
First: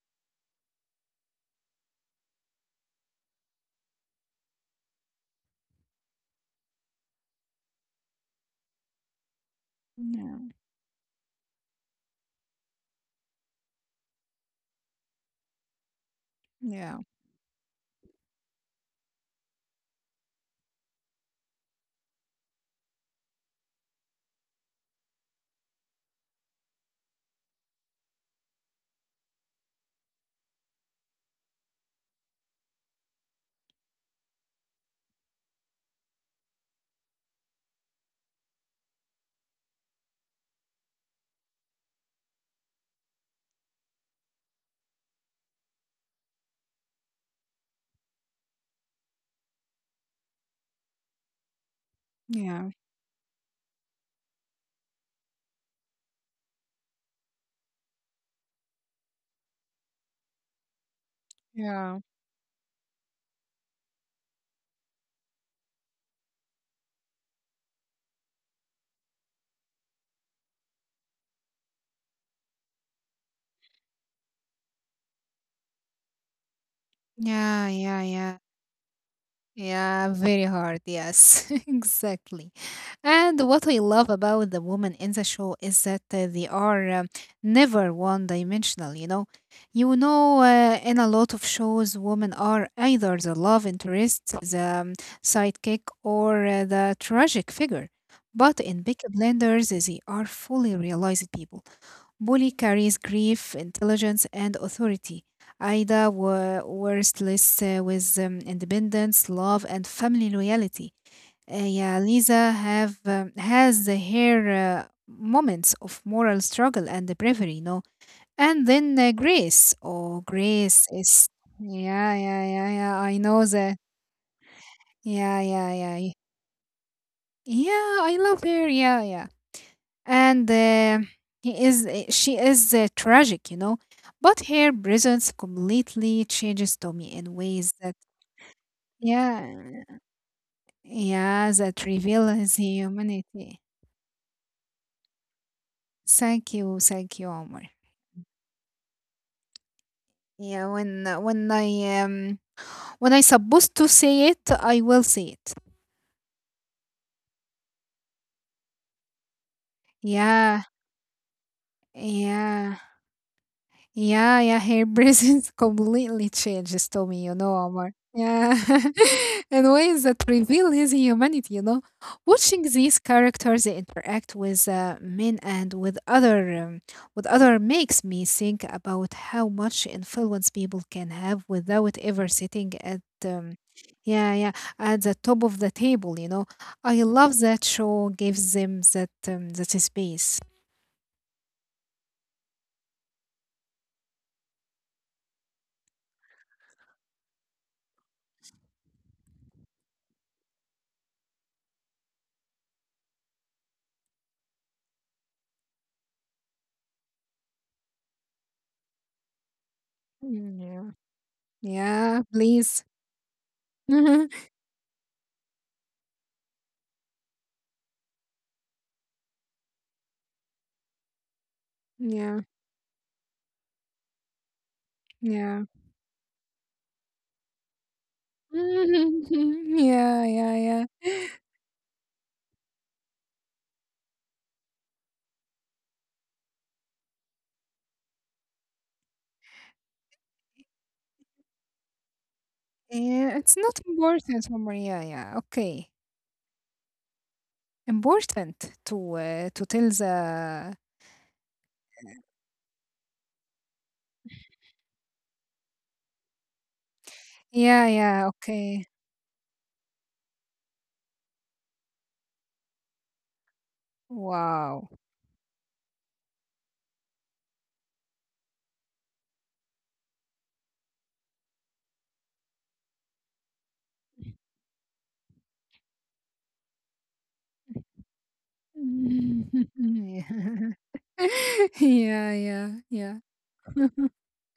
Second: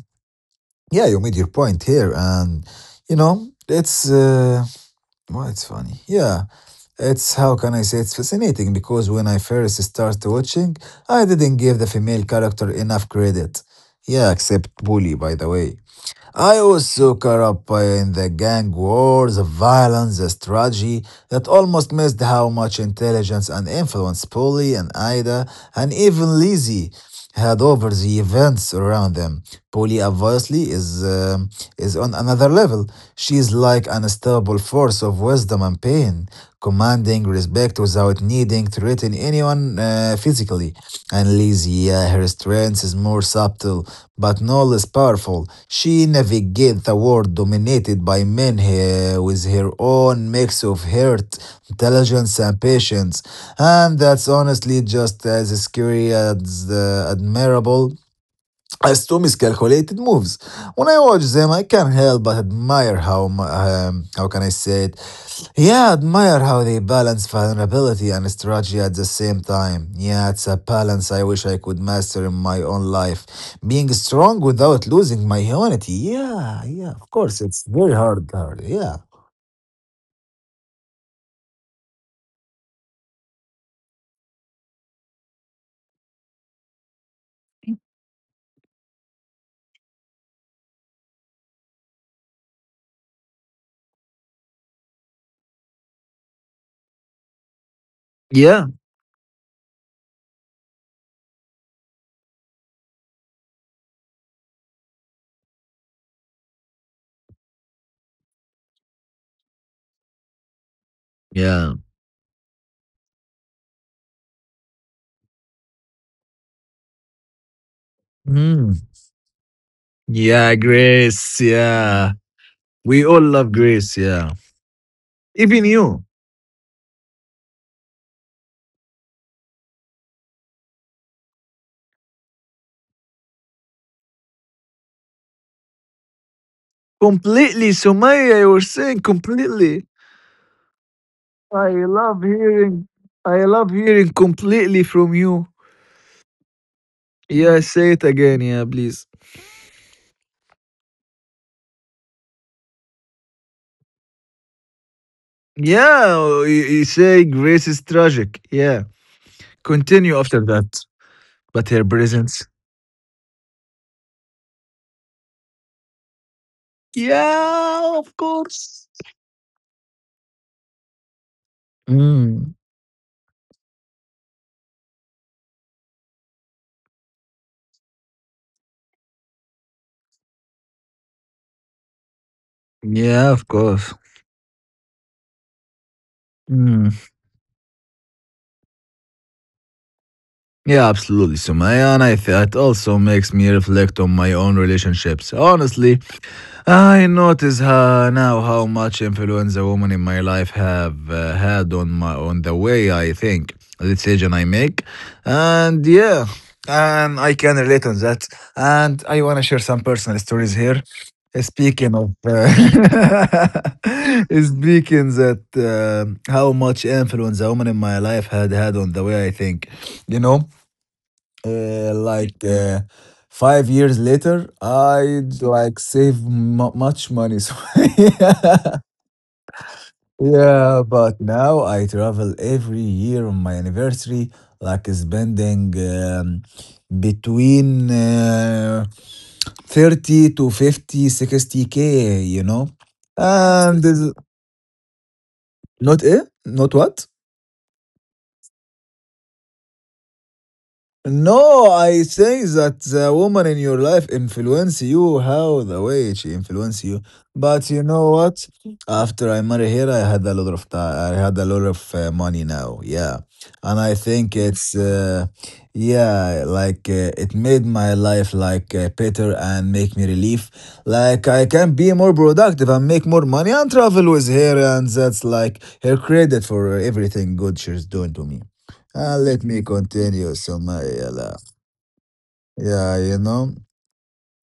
Speaker 2: yeah, you made your point here. And you know, it's uh well, it's funny. Yeah. It's how can I say, it's fascinating because when I first started
Speaker 1: Yeah,
Speaker 2: watching, I didn't give the female character enough credit. Yeah, except Bully, by the way. I was
Speaker 1: yeah,
Speaker 2: so caught up by- in the gang wars, the violence, the strategy that almost missed how much intelligence and influence Polly and Ida and even Lizzie had over the events around them. Polly obviously is um, is on another level. She's like an unstoppable force of wisdom and pain, commanding respect without needing to threaten anyone uh, physically. And Lizzie, uh, her strength is more subtle, but no less powerful. She navigated the world dominated by men eh, with her own mix of heart, intelligence, and
Speaker 1: yeah,
Speaker 2: patience. And that's honestly just as scary as uh, admirable as two miscalculated moves. When I watch them, I can't
Speaker 1: yeah,
Speaker 2: help but admire how, mu- um, how can I say it, yeah, I admire how they balance vulnerability and strategy at the same time. Yeah, it's a balance I wish I could master in my own life. Being strong without losing my humanity. Yeah, yeah, of course. It's
Speaker 1: yeah,
Speaker 2: very
Speaker 1: yeah,
Speaker 2: hard,
Speaker 1: yeah.
Speaker 2: hard. Yeah.
Speaker 1: Yeah, very hard. Yes, exactly. And what I love about the women in the show is that uh, they are um, never one dimensional, you know. You know, uh, in a lot of shows, women are either the love interest, the um, sidekick, or uh, the tragic figure. But
Speaker 2: Yeah.
Speaker 1: in Peaky Blinders, they are fully realized people. Bully carries grief, intelligence, and authority. Ida were worthless uh, with um, independence, love, and family loyalty. Uh,
Speaker 2: Yeah.
Speaker 1: yeah, Lisa have um, has her uh, moments of moral struggle and the bravery. No, and
Speaker 2: Mm.
Speaker 1: then uh, Grace. Oh,
Speaker 2: Yeah,
Speaker 1: Grace is...
Speaker 2: Grace.
Speaker 1: yeah,
Speaker 2: Yeah.
Speaker 1: yeah, yeah, yeah.
Speaker 2: We
Speaker 1: I
Speaker 2: all
Speaker 1: know
Speaker 2: love
Speaker 1: that.
Speaker 2: Grace. Yeah.
Speaker 1: Yeah, yeah,
Speaker 2: Even
Speaker 1: yeah, y-.
Speaker 2: you.
Speaker 1: Yeah, I love her. Yeah, yeah, and uh, he is uh, she is uh, tragic, you know, but her presence completely changes Tommy in ways
Speaker 2: Completely.
Speaker 1: that...
Speaker 2: Sumaya, you were saying
Speaker 1: yeah,
Speaker 2: completely.
Speaker 1: yeah,
Speaker 2: I
Speaker 1: that reveal
Speaker 2: love
Speaker 1: his
Speaker 2: hearing. I
Speaker 1: humanity.
Speaker 2: love hearing completely from you.
Speaker 1: Thank you, thank you, Omar.
Speaker 2: Yeah, say it again. Yeah, please.
Speaker 1: Yeah, when uh, when i um when I supposed to say it, I will say it.
Speaker 2: Yeah, you, you say Grace is tragic. Yeah. Continue after
Speaker 1: Yeah,
Speaker 2: that. But her presence.
Speaker 1: yeah. Yeah, yeah, hair braids is completely changes to me, you know, Omar.
Speaker 2: Yeah, of
Speaker 1: Yeah,
Speaker 2: course.
Speaker 1: in ways that reveal his humanity, you know.
Speaker 2: Mm.
Speaker 1: Watching these characters interact with uh, men and with other um, with other makes me think about how much influence people can have without ever sitting at
Speaker 2: Yeah, of
Speaker 1: um,
Speaker 2: course.
Speaker 1: yeah, yeah, at the top of the table, you know. I
Speaker 2: Mm.
Speaker 1: love that show gives them that um, that space.
Speaker 2: Yeah, absolutely, Sumaya. And I, th- it also makes me reflect on my own relationships. Honestly, I notice uh, now how much influence the women in my life have uh, had on my on the way I think, the decision I make, and yeah, and I can relate on that. And I want to share some personal
Speaker 1: Mm,
Speaker 2: stories here.
Speaker 1: yeah,
Speaker 2: Uh, Speaking of,
Speaker 1: yeah,
Speaker 2: uh,
Speaker 1: please.
Speaker 2: speaking that uh, how much influence a woman in my life had had on the way I think, you know, uh,
Speaker 1: Yeah,
Speaker 2: like uh, five years later, I'd
Speaker 1: yeah.
Speaker 2: like save m- much money. So yeah.
Speaker 1: Mhm. Yeah, yeah,
Speaker 2: Yeah,
Speaker 1: yeah.
Speaker 2: but now I travel every year on my anniversary, like spending um, between uh, thirty to fifty sixty k, you know.
Speaker 1: Yeah, it's not
Speaker 2: And this-
Speaker 1: important for... Yeah, yeah. Okay.
Speaker 2: Not eh? Not what?
Speaker 1: Important to uh, to tell the...
Speaker 2: No, I think that the woman in your life influence you how the way she influence you. But
Speaker 1: Yeah,
Speaker 2: you know
Speaker 1: yeah,
Speaker 2: what?
Speaker 1: okay.
Speaker 2: After I married her, I had a lot of time. I had a lot of uh, money now. Yeah, and I think it's
Speaker 1: Wow.
Speaker 2: uh, yeah, like uh, it made my life like uh, better and make me relief. Like I can be more productive and make more money and travel with her, and that's like her credit for everything good she's doing to me.
Speaker 1: Mhm.
Speaker 2: Uh, let me continue,
Speaker 1: Yeah.
Speaker 2: Sumayala.
Speaker 1: Yeah, yeah,
Speaker 2: Yeah,
Speaker 1: yeah.
Speaker 2: you know,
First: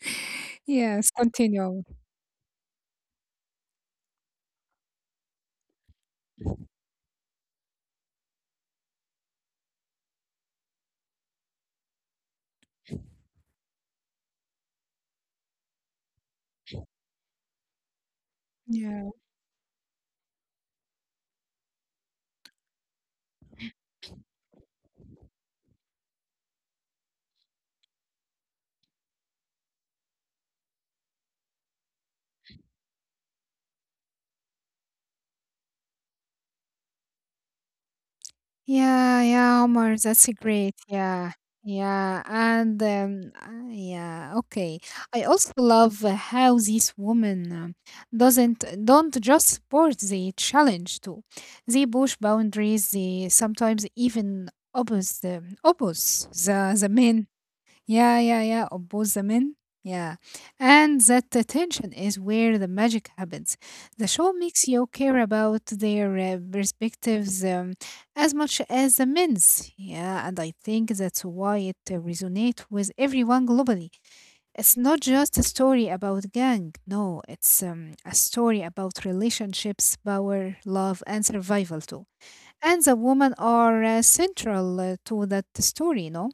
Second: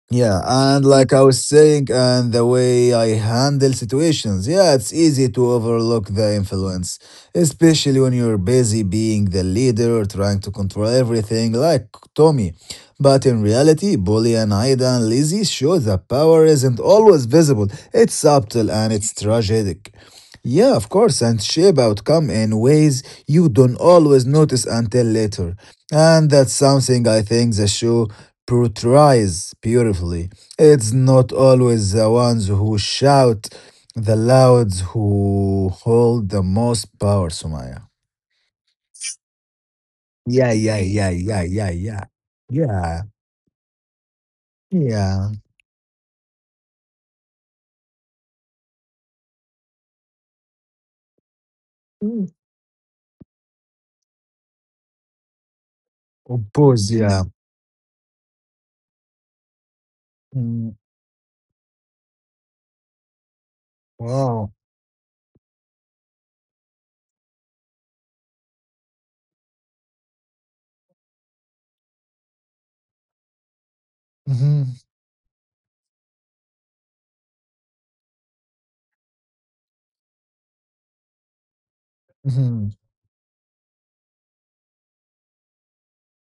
Speaker 2: yeah, and
Speaker 1: Yes,
Speaker 2: like I was
Speaker 1: continue.
Speaker 2: saying, and the way I handle situations, yeah, it's easy to overlook the influence, especially when you're busy being the leader or trying to control everything, like Tommy. But in reality, Bully and Aida and Lizzie show that power isn't always visible, it's subtle and
Speaker 1: Yeah.
Speaker 2: it's tragic. Yeah, of course, and shape outcome in ways you don't always notice until later. And that's something I think the show portrays beautifully. It's not always the ones who shout the loudest who hold the most power, Sumaya.
Speaker 1: Yeah, yeah, Omar, that's a
Speaker 2: Yeah,
Speaker 1: great.
Speaker 2: yeah, yeah,
Speaker 1: Yeah,
Speaker 2: yeah, yeah, yeah.
Speaker 1: yeah, and
Speaker 2: Yeah,
Speaker 1: um, uh, yeah, okay. I
Speaker 2: yeah.
Speaker 1: also love uh, how these women um, doesn't don't just support the challenge too. They push
Speaker 2: Mm.
Speaker 1: boundaries. They sometimes even oppose the oppose the the
Speaker 2: Oppose, yeah.
Speaker 1: men, yeah, yeah, yeah, of both the men. Yeah.
Speaker 2: Mm.
Speaker 1: And that the tension is where the magic happens. The show
Speaker 2: Wow.
Speaker 1: makes you care about their uh, perspectives um, as much as the men's. Yeah, and I think that's why it uh, resonates with everyone globally.
Speaker 2: Hmm.
Speaker 1: It's not just a story about gang. No, it's um, a story about relationships, power, love, and survival too.
Speaker 2: Hmm.
Speaker 1: And the women are uh, central uh, to that story, no?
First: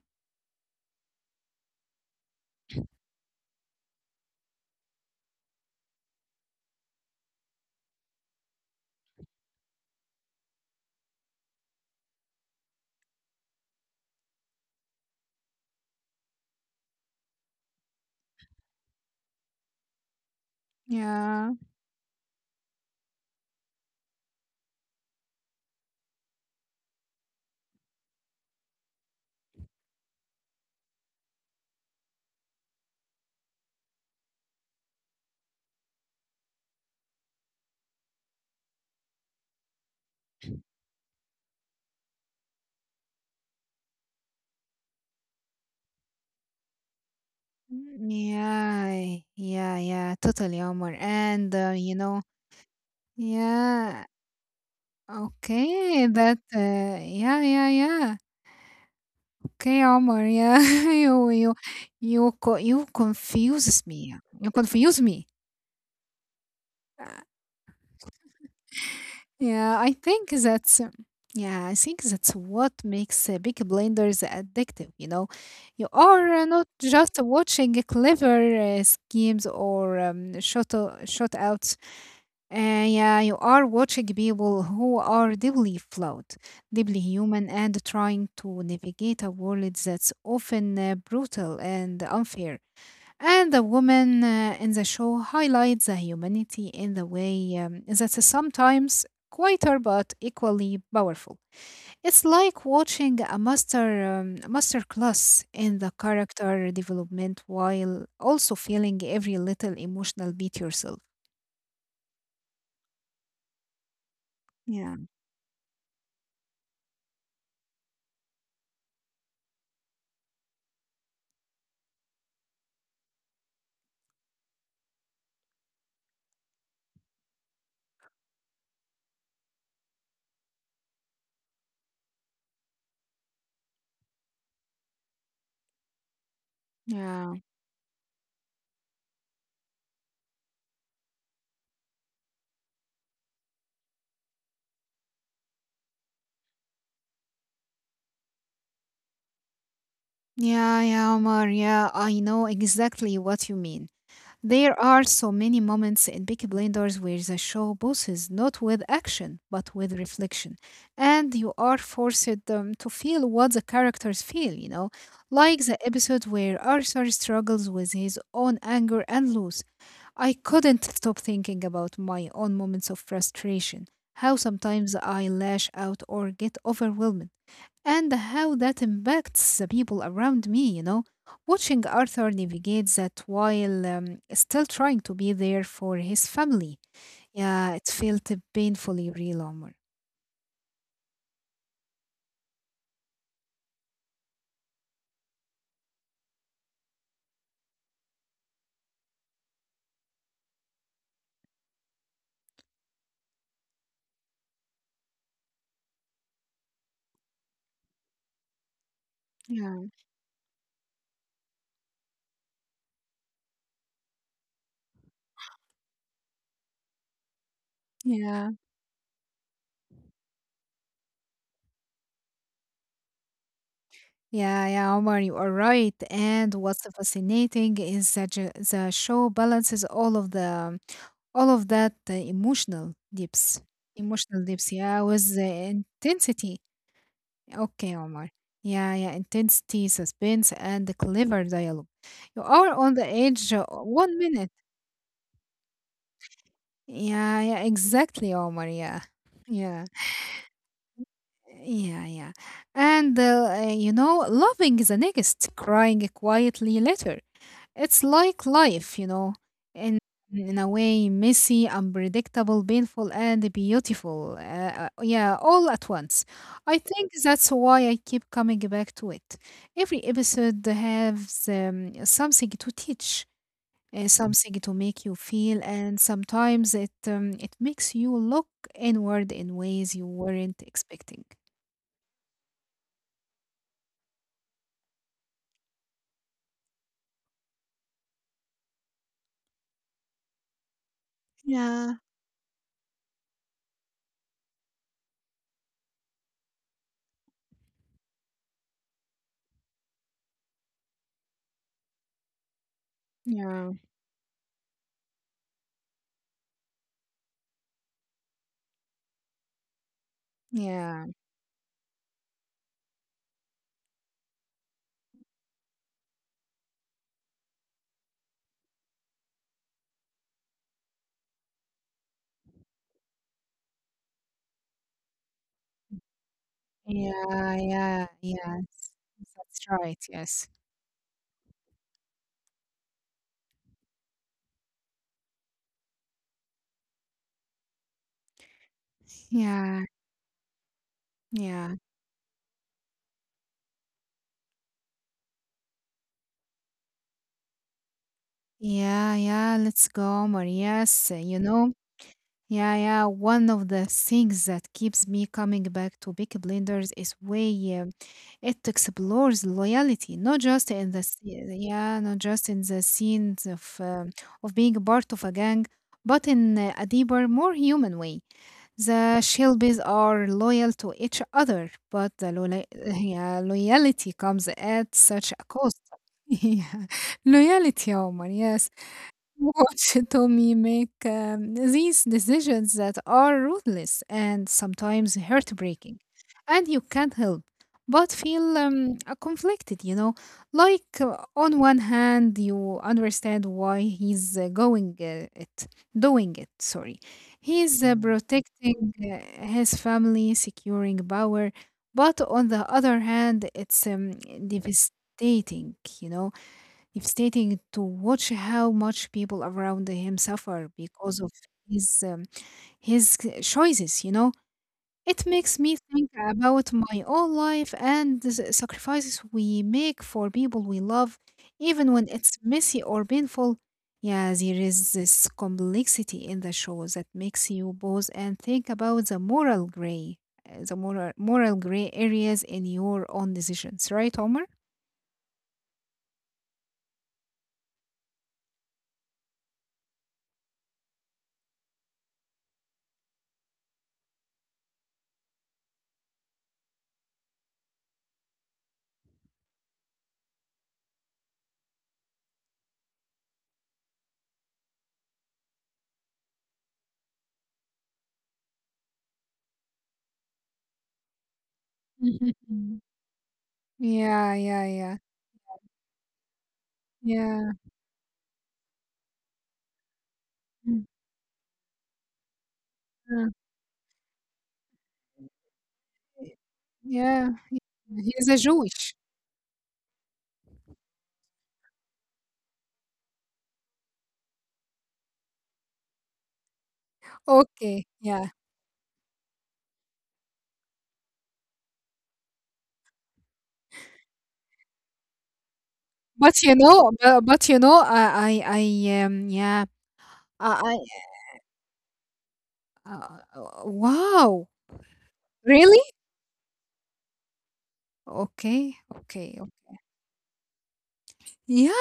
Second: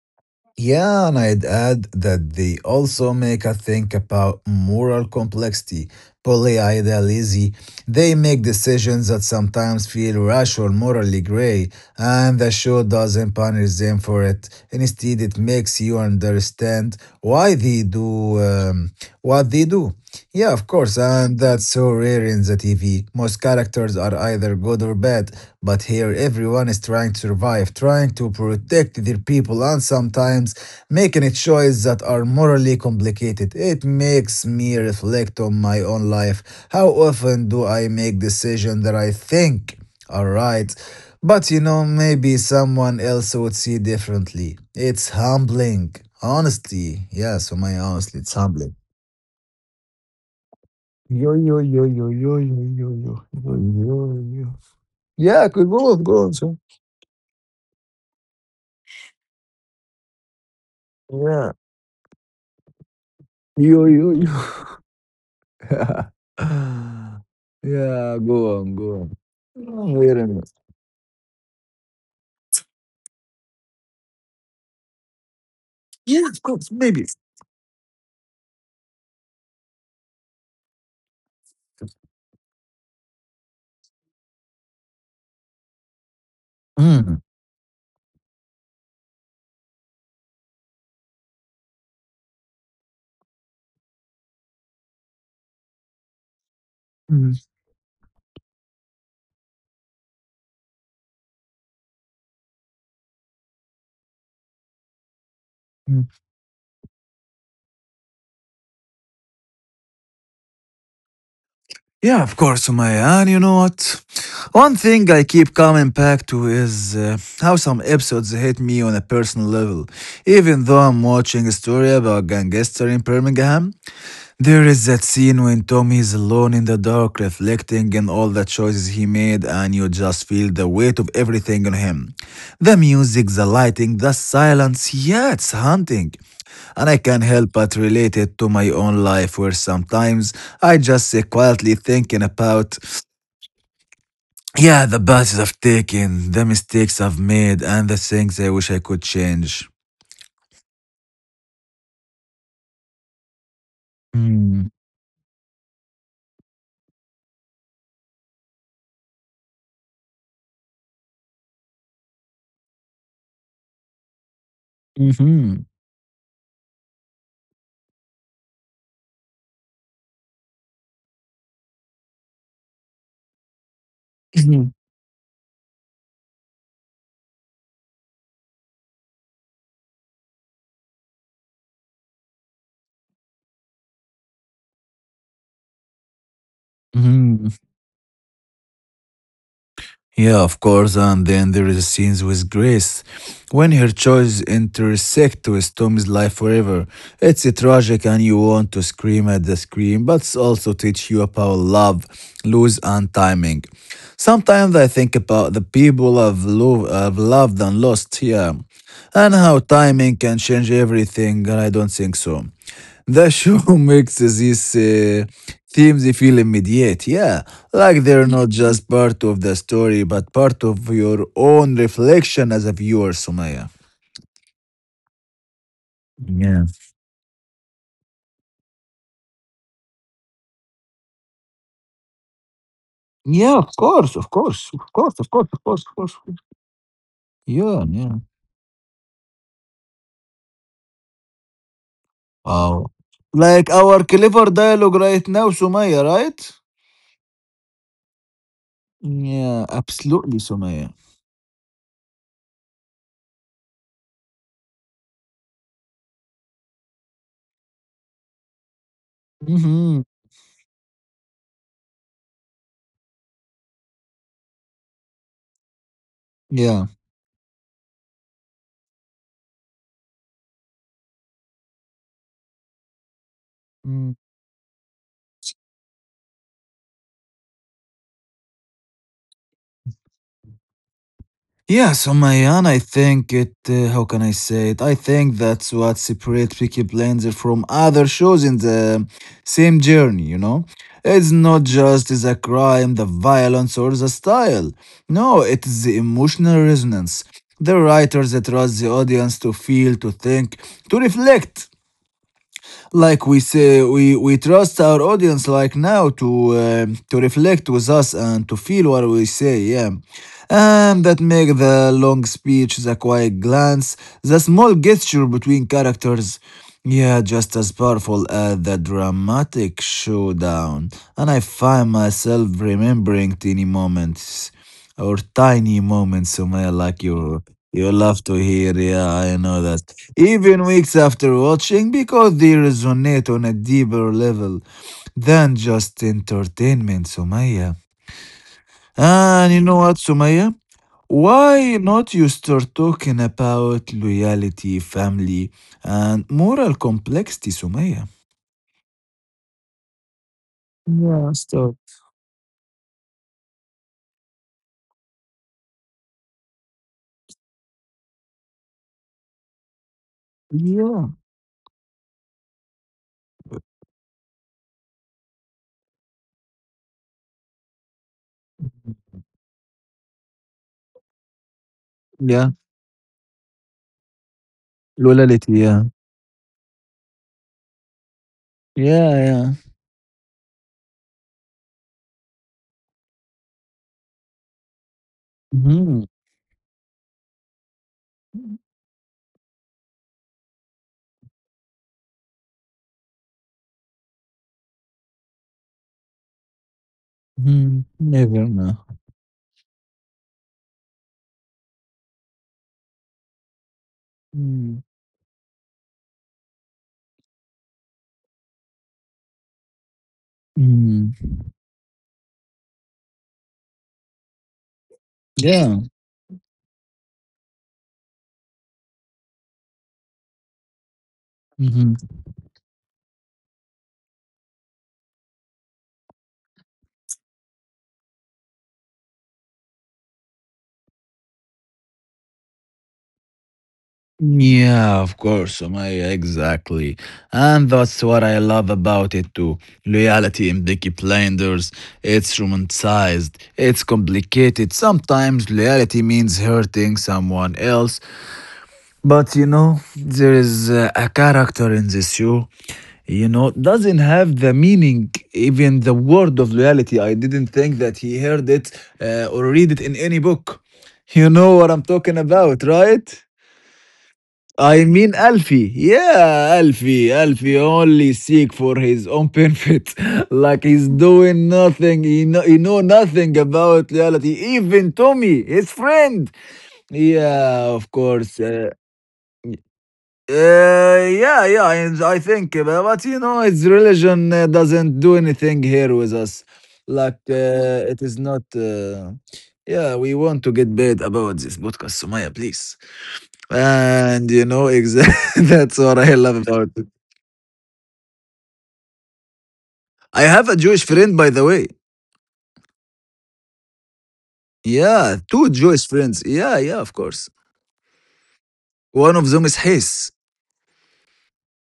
Speaker 2: Yeah, and I'd add that they also make us think about moral complexity, polyidealism. They make decisions that sometimes feel rash or morally gray, and the show doesn't punish them for it. Instead, it makes you understand why they do um, what they do. Yeah, of course, and
Speaker 1: Yeah.
Speaker 2: that's so rare in the T V. Most characters are either good or bad, but here everyone is trying to survive, trying to protect their people, and sometimes making a choice that are morally complicated. It makes me reflect on my own life. How often do I make decisions that I think? All right. But you know, maybe someone else would see differently. It's humbling. Honestly. Yes, for my
Speaker 1: Mm,
Speaker 2: honestly, it's humbling.
Speaker 1: yeah, yeah, yeah, totally, Omar.
Speaker 2: Yo,
Speaker 1: And
Speaker 2: yo,
Speaker 1: uh,
Speaker 2: yo,
Speaker 1: you
Speaker 2: yo,
Speaker 1: know,
Speaker 2: yo, yo, yo, yo, yo,
Speaker 1: yeah,
Speaker 2: yo, yo. Yeah, I could go
Speaker 1: okay,
Speaker 2: on, go on,
Speaker 1: that,
Speaker 2: sir.
Speaker 1: uh, yeah, yeah, yeah, okay, Omar, yeah, you, you,
Speaker 2: Yeah.
Speaker 1: you, co- you confuses
Speaker 2: Yo,
Speaker 1: me.
Speaker 2: yo, yo.
Speaker 1: You confuse me.
Speaker 2: Yeah, go on, go on.
Speaker 1: Yeah, I
Speaker 2: Oh, wait
Speaker 1: think
Speaker 2: a minute.
Speaker 1: that's um, yeah, I think that's what makes uh, Peaky Blinders addictive. You know, you are
Speaker 2: Yeah,
Speaker 1: uh,
Speaker 2: of
Speaker 1: not
Speaker 2: course, maybe.
Speaker 1: just watching clever uh, schemes or um, shot o- shot outs. Uh, yeah, you are watching people who are deeply flawed, deeply
Speaker 2: Mm.
Speaker 1: human, and trying to navigate a world that's often uh, brutal and unfair. And the woman uh, in the show highlights the humanity in the
Speaker 2: Mm.
Speaker 1: way um, that's sometimes quieter but equally powerful. It's like watching a master um, master class in the character development while also feeling every little emotional beat yourself.
Speaker 2: Yeah, of course, Sumaya. And you know what? One
Speaker 1: Yeah,
Speaker 2: thing I keep coming back to is uh, how some episodes hit me on a personal level. Even though I'm watching a story about gangster in Birmingham, there is that scene when Tommy is alone in the dark reflecting on all the choices he made and you just feel the weight of everything on him. The music, the lighting, the silence, yeah, it's haunting and I can't
Speaker 1: yeah,
Speaker 2: help but relate it to my own life where sometimes I just sit quietly thinking about, yeah, the paths I've taken, the mistakes I've made, and the things I wish I could change.
Speaker 1: yeah, yeah, Omar. Yeah, I know exactly what you mean.
Speaker 2: Mm-hmm.
Speaker 1: There are so many moments in Peaky Blinders where the show bosses not with action but with reflection, and you are forced um, to feel what the characters feel, you know, like the episode where Arthur struggles with his own anger and loss. I couldn't stop thinking about my own moments of frustration, how sometimes I lash out or get overwhelmed and how that impacts the people around me, you know. Watching Arthur navigate that while um, still trying to be there for his family. Yeah, it felt painfully real, Omar.
Speaker 2: Yeah, of course. And then there is scenes with Grace, when her choices intersect with Tommy's life forever. It's a tragic, and you want to scream at the screen, but it's also teach you about love, lose, and timing. Sometimes I think about the people I've, lo- I've loved and lost here, and how
Speaker 1: Yeah.
Speaker 2: timing can change everything. And I don't think so. The show makes these uh, themes feel immediate, yeah. Like they're not
Speaker 1: Yeah.
Speaker 2: just part of the story, but part of your own reflection as a viewer, Sumaya.
Speaker 1: Yeah, yeah, Omar, you are right. And
Speaker 2: Yeah.
Speaker 1: what's fascinating is that ju- the show balances all of the all of that uh, emotional
Speaker 2: Yeah,
Speaker 1: dips,
Speaker 2: of course, of
Speaker 1: emotional dips,
Speaker 2: course, of
Speaker 1: yeah,
Speaker 2: course, of
Speaker 1: with
Speaker 2: course, of
Speaker 1: the
Speaker 2: course, of course.
Speaker 1: intensity.
Speaker 2: Yeah,
Speaker 1: Okay,
Speaker 2: yeah.
Speaker 1: Omar. Yeah, yeah, intensity, suspense, and the clever dialogue. You are
Speaker 2: Wow.
Speaker 1: on the edge uh,
Speaker 2: Like our
Speaker 1: one
Speaker 2: clever
Speaker 1: minute.
Speaker 2: dialogue right now, Sumaya, right?
Speaker 1: Yeah, yeah, exactly, Omar. Yeah,
Speaker 2: Yeah,
Speaker 1: yeah,
Speaker 2: absolutely, Sumaya.
Speaker 1: yeah, yeah. And, uh, uh, you know, loving the next, crying quietly later. It's like life, you know, in
Speaker 2: Mm-hmm.
Speaker 1: in a way, messy, unpredictable, painful, and beautiful. Uh, uh, yeah, all at once. I
Speaker 2: Yeah.
Speaker 1: think that's why I keep coming back to it. Every episode has um, something to teach, uh, something to make you feel, and sometimes it um, it makes you look inward in ways you weren't expecting.
Speaker 2: Yeah, so my I think it, uh, how can I say it? I think that's what separates Peaky Blinders from other shows in the same journey, you know? It's not
Speaker 1: Yeah.
Speaker 2: just the crime, the violence, or the style. No, it is the emotional resonance. The writers that trust the audience to feel, to think, to reflect, like we
Speaker 1: Yeah.
Speaker 2: say, we we trust our audience like now to um, to reflect with us and to feel what we say, yeah,
Speaker 1: Yeah,
Speaker 2: and that make the long speech, the quiet glance, the small gesture between characters, yeah, just as powerful as the dramatic showdown. And I find myself remembering teeny moments or tiny moments, Sumaya, like you
Speaker 1: yeah,
Speaker 2: you
Speaker 1: yeah,
Speaker 2: love to
Speaker 1: yeah.
Speaker 2: hear. Yeah, I know
Speaker 1: That's
Speaker 2: that.
Speaker 1: right. Yes.
Speaker 2: Even weeks after watching, because they resonate on a deeper level than just entertainment, Sumaya. And you know
Speaker 1: Yeah,
Speaker 2: what, Sumaya?
Speaker 1: yeah,
Speaker 2: Why not you start talking about loyalty, family, and moral complexity, Sumaya?
Speaker 1: yeah, yeah. Let's go, Marias.
Speaker 2: Yeah,
Speaker 1: You know,
Speaker 2: stop.
Speaker 1: yeah, yeah. One of the things that keeps me coming back to Big Blenders is way uh, it explores loyalty, not just in the
Speaker 2: Yeah.
Speaker 1: s- yeah, not just in the scenes of um of being part of a gang, but in uh, a deeper, more human way. The Shelbys are loyal to each other, but the
Speaker 2: Yeah,
Speaker 1: lola- yeah, loyalty comes at such a
Speaker 2: loyalty,
Speaker 1: cost.
Speaker 2: yeah.
Speaker 1: Yeah. Loyalty, Omar, yes.
Speaker 2: Yeah, yeah.
Speaker 1: Watch Tommy make um, these decisions that are ruthless and sometimes heartbreaking,
Speaker 2: hmm
Speaker 1: and you can't help but feel um, uh, conflicted, you know. Like, uh, on one hand, you understand why he's uh, going uh, it, doing it, sorry. He's
Speaker 2: hmm
Speaker 1: uh, Mm.
Speaker 2: Never know.
Speaker 1: protecting uh, his family, securing power, but on the other hand, it's um,
Speaker 2: Mm,
Speaker 1: devastating, you know, devastating to watch how much people around him suffer because of
Speaker 2: mm,
Speaker 1: his um, his c- choices, you know. It makes me
Speaker 2: Yeah.
Speaker 1: think about my own life and the s- sacrifices we make for people we love even
Speaker 2: hmm
Speaker 1: when it's messy or painful. Yeah, there is this complexity in the show that makes you pause and think about the moral gray, uh, the moral, moral gray areas in your own decisions, right, Omar?
Speaker 2: Yeah, of course, Sumaya, exactly. And that's what I love about it too. Loyalty in Peaky Blinders, it's romanticized, it's complicated. Sometimes loyalty means hurting someone else. But you know, there is uh, a character in this show, you know, doesn't have the meaning, even the word of loyalty. I didn't think that he heard it uh, or read it in any book. You know what I'm talking about,
Speaker 1: Mhm.
Speaker 2: right?
Speaker 1: Yeah, yeah,
Speaker 2: I
Speaker 1: yeah.
Speaker 2: mean, Alfie. Yeah, Alfie.
Speaker 1: Yeah.
Speaker 2: Alfie only seek for his own benefit. Like
Speaker 1: Mm,
Speaker 2: he's doing nothing. He know, he know
Speaker 1: uh.
Speaker 2: nothing about reality. Even Tommy, his friend.
Speaker 1: Yeah,
Speaker 2: Yeah, of
Speaker 1: he's a
Speaker 2: course. Uh,
Speaker 1: Jewish.
Speaker 2: uh, yeah, yeah, I, I think, uh, but, but you know, its religion uh, doesn't do anything here with us. Like,
Speaker 1: Okay,
Speaker 2: uh, it is
Speaker 1: yeah.
Speaker 2: not. Uh, yeah, we want to get bad about this podcast, Sumaya, please. And you know, exactly that's what I
Speaker 1: But
Speaker 2: love
Speaker 1: you
Speaker 2: about it.
Speaker 1: know, bu but you know, I I I, um, yeah,
Speaker 2: I have a
Speaker 1: I
Speaker 2: Jewish friend, by the way.
Speaker 1: I uh, uh, wow,
Speaker 2: Yeah, two
Speaker 1: really?
Speaker 2: Jewish friends. Yeah, yeah, of course.
Speaker 1: Okay,
Speaker 2: One of
Speaker 1: okay, okay.
Speaker 2: them is His.
Speaker 1: Yeah.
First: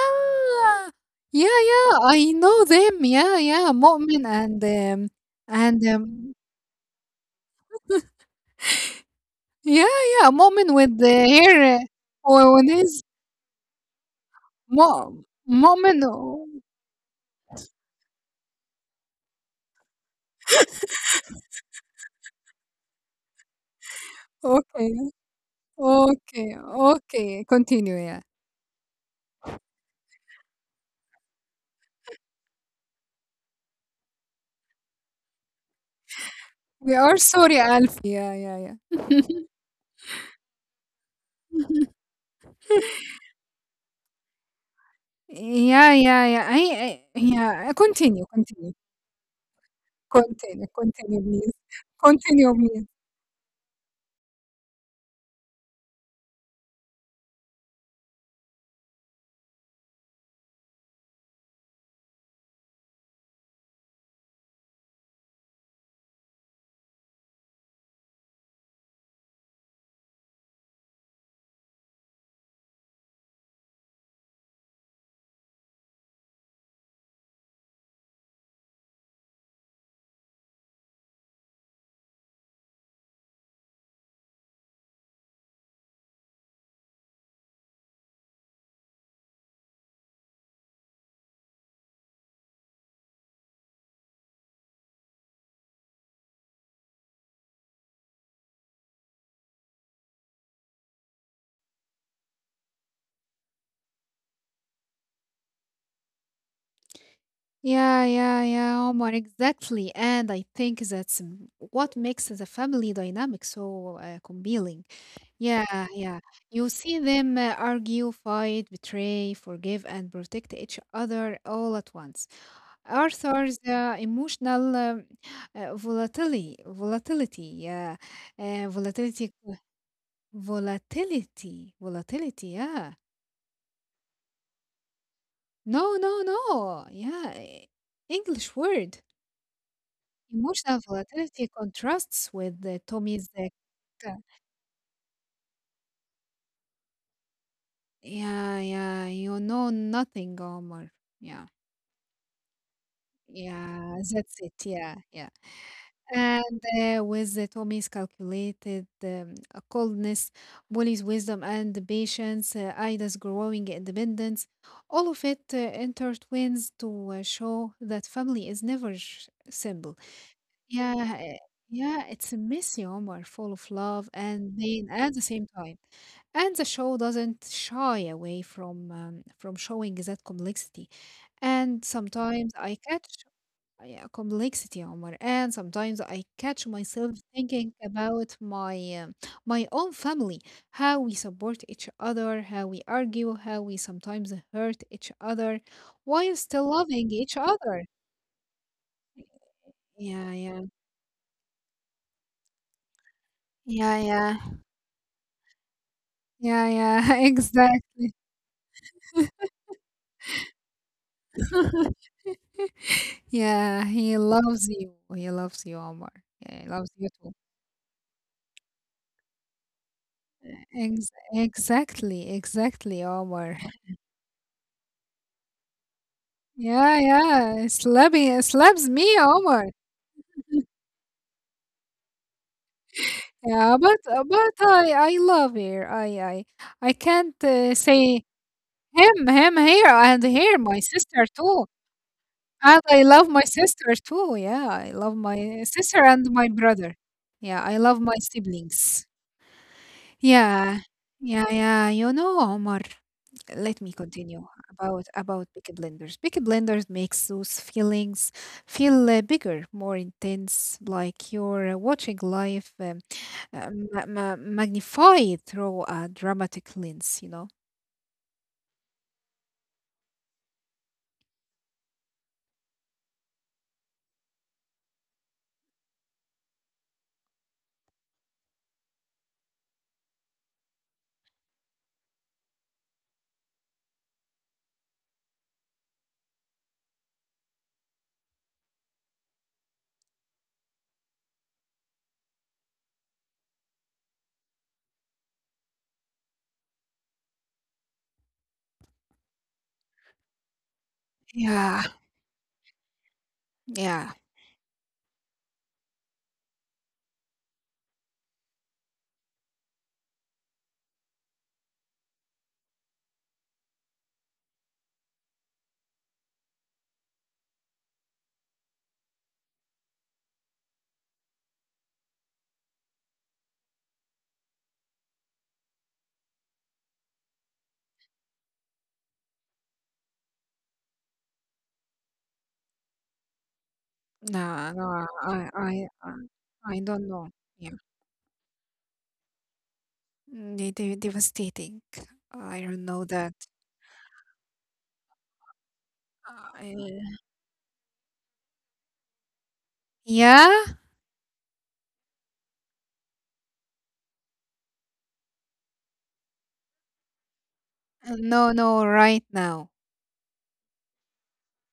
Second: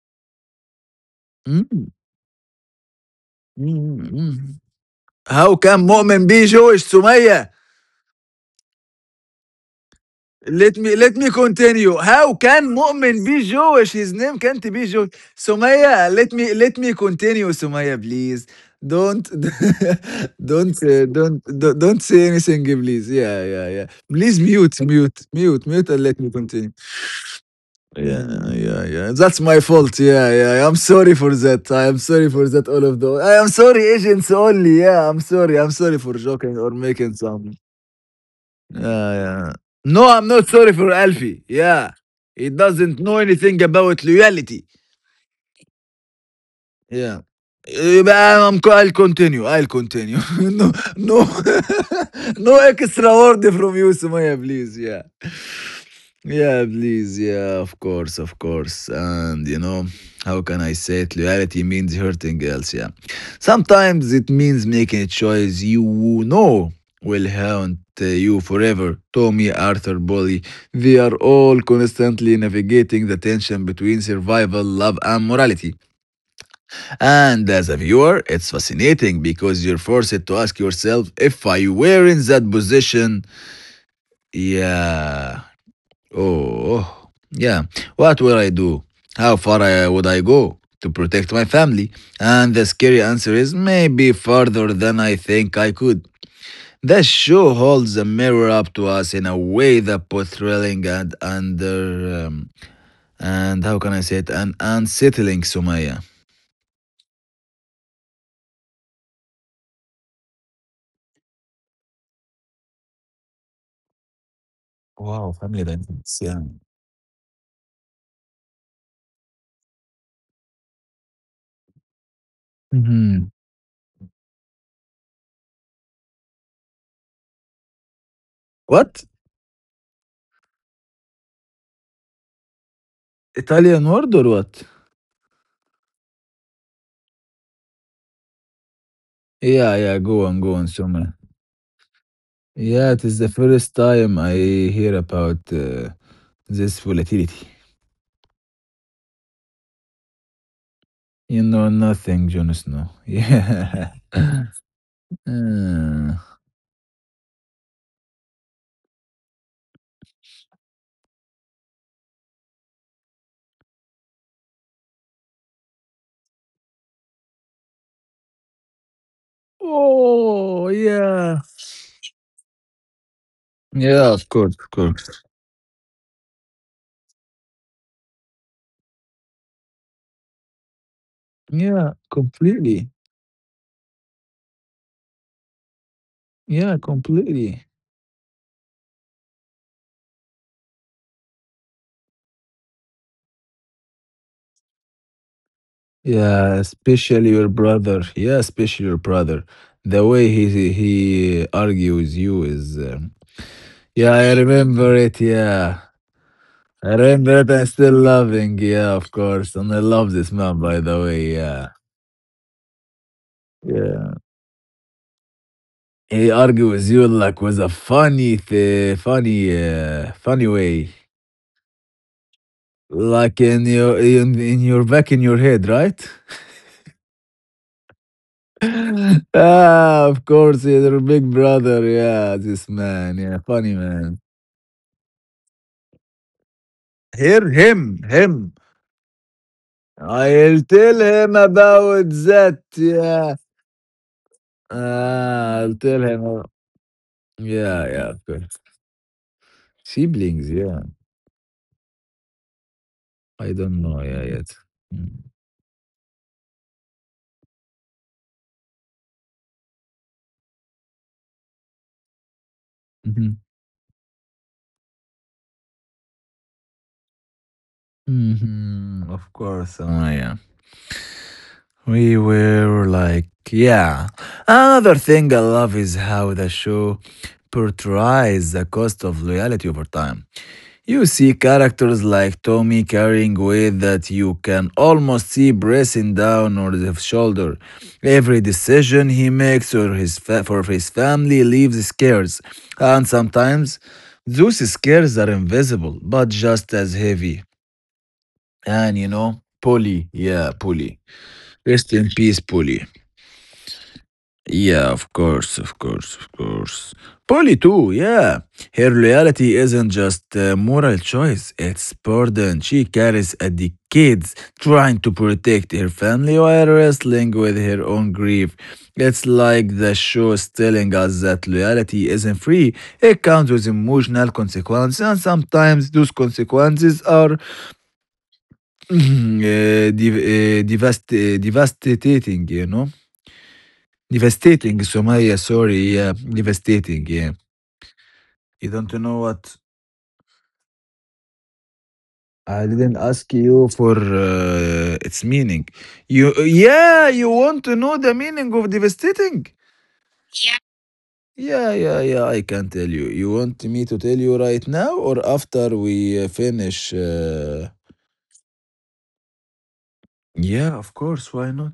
Speaker 1: Yeah,
Speaker 2: Mm,
Speaker 1: yeah, I know them. Yeah, yeah,
Speaker 2: mm,
Speaker 1: Mu'min
Speaker 2: mm.
Speaker 1: and, um,
Speaker 2: How
Speaker 1: and,
Speaker 2: can Mu'min
Speaker 1: um,
Speaker 2: be Jewish, Sumaya?
Speaker 1: yeah, yeah, Mu'min
Speaker 2: Let me
Speaker 1: with the
Speaker 2: let me
Speaker 1: hair,
Speaker 2: continue.
Speaker 1: uh,
Speaker 2: How can
Speaker 1: on his...
Speaker 2: Mu'min be Jewish? His name can't be
Speaker 1: Mu
Speaker 2: Jewish.
Speaker 1: Mu'min,
Speaker 2: Sumaya, let
Speaker 1: oh,
Speaker 2: me let me continue, Sumaya, please. Don't don't uh, don't don't don't say anything, please. Yeah, yeah, yeah. Please mute,
Speaker 1: okay.
Speaker 2: mute, mute, mute, and let me
Speaker 1: Okay,
Speaker 2: continue.
Speaker 1: okay, continue, yeah.
Speaker 2: Yeah, yeah, yeah. That's my fault. Yeah, yeah. I'm sorry for that. I am sorry for that. All of the. I am sorry, agents only. Yeah, I'm sorry. I'm sorry for joking or
Speaker 1: We
Speaker 2: making
Speaker 1: are
Speaker 2: some.
Speaker 1: sorry, Alf. Yeah, yeah, yeah.
Speaker 2: Yeah, yeah. No, I'm not sorry for Alfie. Yeah. He doesn't know anything about loyalty.
Speaker 1: Yeah, yeah, yeah. I, I
Speaker 2: Yeah.
Speaker 1: yeah, uh, continue,
Speaker 2: يبقى I'm, co-
Speaker 1: continue.
Speaker 2: I'll continue. I'll continue.
Speaker 1: Continue,
Speaker 2: No, no,
Speaker 1: continue, please.
Speaker 2: no
Speaker 1: Continue, please.
Speaker 2: extra word from you, Sumaya, please. Yeah. Yeah, please. Yeah, of course, of course. And you know, how can I say it? Loyalty means hurting else. Yeah. Sometimes it means making a choice you know will haunt uh, you forever. Tommy, Arthur, Bully, they are all constantly navigating the tension between survival, love, and morality. And as a viewer, it's fascinating because you're forced to ask yourself, if I were in that position, yeah, oh, yeah, what will I do? How far uh, would I go to protect my family? And the scary answer is maybe farther than I think I could. The show holds a mirror up to us in a way that both thrilling and under um, and how can I say it, and unsettling, Sumaya.
Speaker 1: Yeah, yeah, yeah, Omar, exactly. And I think that's m- what makes the family dynamic so uh, compelling.
Speaker 2: Wow, family
Speaker 1: Yeah, yeah.
Speaker 2: dynamics. Yeah.
Speaker 1: You see them uh, argue, fight, betray, forgive, and protect each other all at once.
Speaker 2: Mhm.
Speaker 1: Arthur's uh, emotional um, uh, volatility, volatility, yeah, uh,
Speaker 2: What,
Speaker 1: volatility, volatility, volatility, yeah.
Speaker 2: Italian word or what?
Speaker 1: No, no, no, yeah. e- English word.
Speaker 2: Yeah, yeah. Go on, go on,
Speaker 1: Emotional
Speaker 2: Sumaya.
Speaker 1: volatility contrasts with uh,
Speaker 2: Yeah, it is
Speaker 1: Tommy's.
Speaker 2: the
Speaker 1: Uh,
Speaker 2: first time I hear about uh, this volatility.
Speaker 1: yeah, yeah. You know nothing, Omar.
Speaker 2: You
Speaker 1: Yeah.
Speaker 2: know nothing, Jon Snow. Yeah.
Speaker 1: Yeah, that's it. Yeah, yeah.
Speaker 2: Uh,
Speaker 1: And uh, with the Tommy's calculated um, uh, coldness, Wally's wisdom and patience, uh, Ida's growing independence, all of it uh, intertwines to uh, show that family is never sh- simple.
Speaker 2: oh,
Speaker 1: Yeah, uh,
Speaker 2: yeah.
Speaker 1: yeah, it's a messy Omar, full of love
Speaker 2: Yeah, of
Speaker 1: and
Speaker 2: course, of
Speaker 1: pain at the
Speaker 2: course.
Speaker 1: same time. And the show doesn't shy away from um, from showing that complexity. And
Speaker 2: Yeah,
Speaker 1: sometimes I
Speaker 2: completely.
Speaker 1: catch uh, yeah, complexity, Omar. And sometimes I catch
Speaker 2: Yeah,
Speaker 1: myself
Speaker 2: completely.
Speaker 1: thinking about my um, my own family, how we support each other, how we argue, how we sometimes hurt each other, while
Speaker 2: Yeah,
Speaker 1: still loving
Speaker 2: especially
Speaker 1: each
Speaker 2: your
Speaker 1: other.
Speaker 2: brother. Yeah, especially your brother. The
Speaker 1: Yeah,
Speaker 2: way
Speaker 1: yeah,
Speaker 2: he he argue with you is, um,
Speaker 1: yeah,
Speaker 2: yeah, I
Speaker 1: yeah,
Speaker 2: remember it. Yeah.
Speaker 1: yeah,
Speaker 2: I
Speaker 1: yeah.
Speaker 2: read that I still
Speaker 1: Exactly.
Speaker 2: loving, yeah, of course. And I love this man, by the way, yeah.
Speaker 1: Yeah, he
Speaker 2: Yeah.
Speaker 1: loves you. He loves you, Omar.
Speaker 2: He
Speaker 1: Yeah, he
Speaker 2: argue
Speaker 1: loves
Speaker 2: with
Speaker 1: you
Speaker 2: you
Speaker 1: too.
Speaker 2: like with a funny, th- funny, uh, funny way.
Speaker 1: Ex exactly, exactly,
Speaker 2: Like
Speaker 1: Omar.
Speaker 2: in your, in, in your back in your head, right?
Speaker 1: Yeah, yeah. Slapping, slaps me, Omar.
Speaker 2: Ah, of course, he's your big brother, yeah, this man, yeah, funny
Speaker 1: Yeah, but
Speaker 2: man.
Speaker 1: uh, but I I love her. I I I can't
Speaker 2: Hear
Speaker 1: uh,
Speaker 2: him,
Speaker 1: say
Speaker 2: him.
Speaker 1: him him here and here
Speaker 2: I'll
Speaker 1: my
Speaker 2: tell
Speaker 1: sister
Speaker 2: him
Speaker 1: too.
Speaker 2: about that,
Speaker 1: And I love
Speaker 2: yeah.
Speaker 1: my sister too. Yeah, I love
Speaker 2: Ah,
Speaker 1: my
Speaker 2: I'll tell
Speaker 1: sister and
Speaker 2: him.
Speaker 1: my brother. Yeah, I
Speaker 2: Yeah,
Speaker 1: love
Speaker 2: yeah,
Speaker 1: my
Speaker 2: of course.
Speaker 1: siblings.
Speaker 2: Siblings,
Speaker 1: Yeah.
Speaker 2: yeah.
Speaker 1: Yeah, yeah. You know, Omar,
Speaker 2: I
Speaker 1: let
Speaker 2: don't
Speaker 1: me
Speaker 2: know yeah
Speaker 1: continue
Speaker 2: yet.
Speaker 1: about
Speaker 2: Mm.
Speaker 1: about Peaky Blinders. Peaky blenders makes those feelings feel uh, bigger, more intense, like you're uh, watching life. Um,
Speaker 2: Mhm.
Speaker 1: uh, ma- ma- magnify through a dramatic lens, you know?
Speaker 2: Mhm. Of course, oh yeah. We were like, yeah. Another thing I love is how the show portrays the cost of loyalty over time. You see characters like Tommy carrying weight that you can almost see pressing down on his shoulder. Every decision he makes or his fa- for his family leaves scars, and sometimes those scars are invisible but just as heavy. And you know, Polly, yeah, Polly.
Speaker 1: Yeah,
Speaker 2: Rest in peace, Polly.
Speaker 1: yeah.
Speaker 2: Yeah, of course, of course, of course. Polly too, yeah. Her loyalty isn't just a moral choice, it's burden she carries at the kids, trying to protect her family while wrestling with her own grief. It's like the show is telling us that loyalty isn't free. It comes with emotional consequences, and sometimes those consequences are eh, dev- eh, devast- eh, devastating, you know?
Speaker 1: No,
Speaker 2: Devastating,
Speaker 1: no,
Speaker 2: Sumaya.
Speaker 1: I, I,
Speaker 2: Sorry, yeah,
Speaker 1: I, I
Speaker 2: devastating.
Speaker 1: don't
Speaker 2: Yeah,
Speaker 1: know. Yeah,
Speaker 2: you don't know what.
Speaker 1: mm, they, they devastating. I
Speaker 2: I
Speaker 1: don't
Speaker 2: didn't
Speaker 1: know
Speaker 2: ask
Speaker 1: that.
Speaker 2: you for uh, its meaning. You, uh,
Speaker 1: I,
Speaker 2: yeah, you want to know the meaning of devastating?
Speaker 1: yeah,
Speaker 2: Yeah, yeah, yeah, yeah. I can tell you. You want me to tell you right now or after we uh, finish? Uh...
Speaker 1: Uh, no, no, right now.
Speaker 2: Yeah, of course. Why not?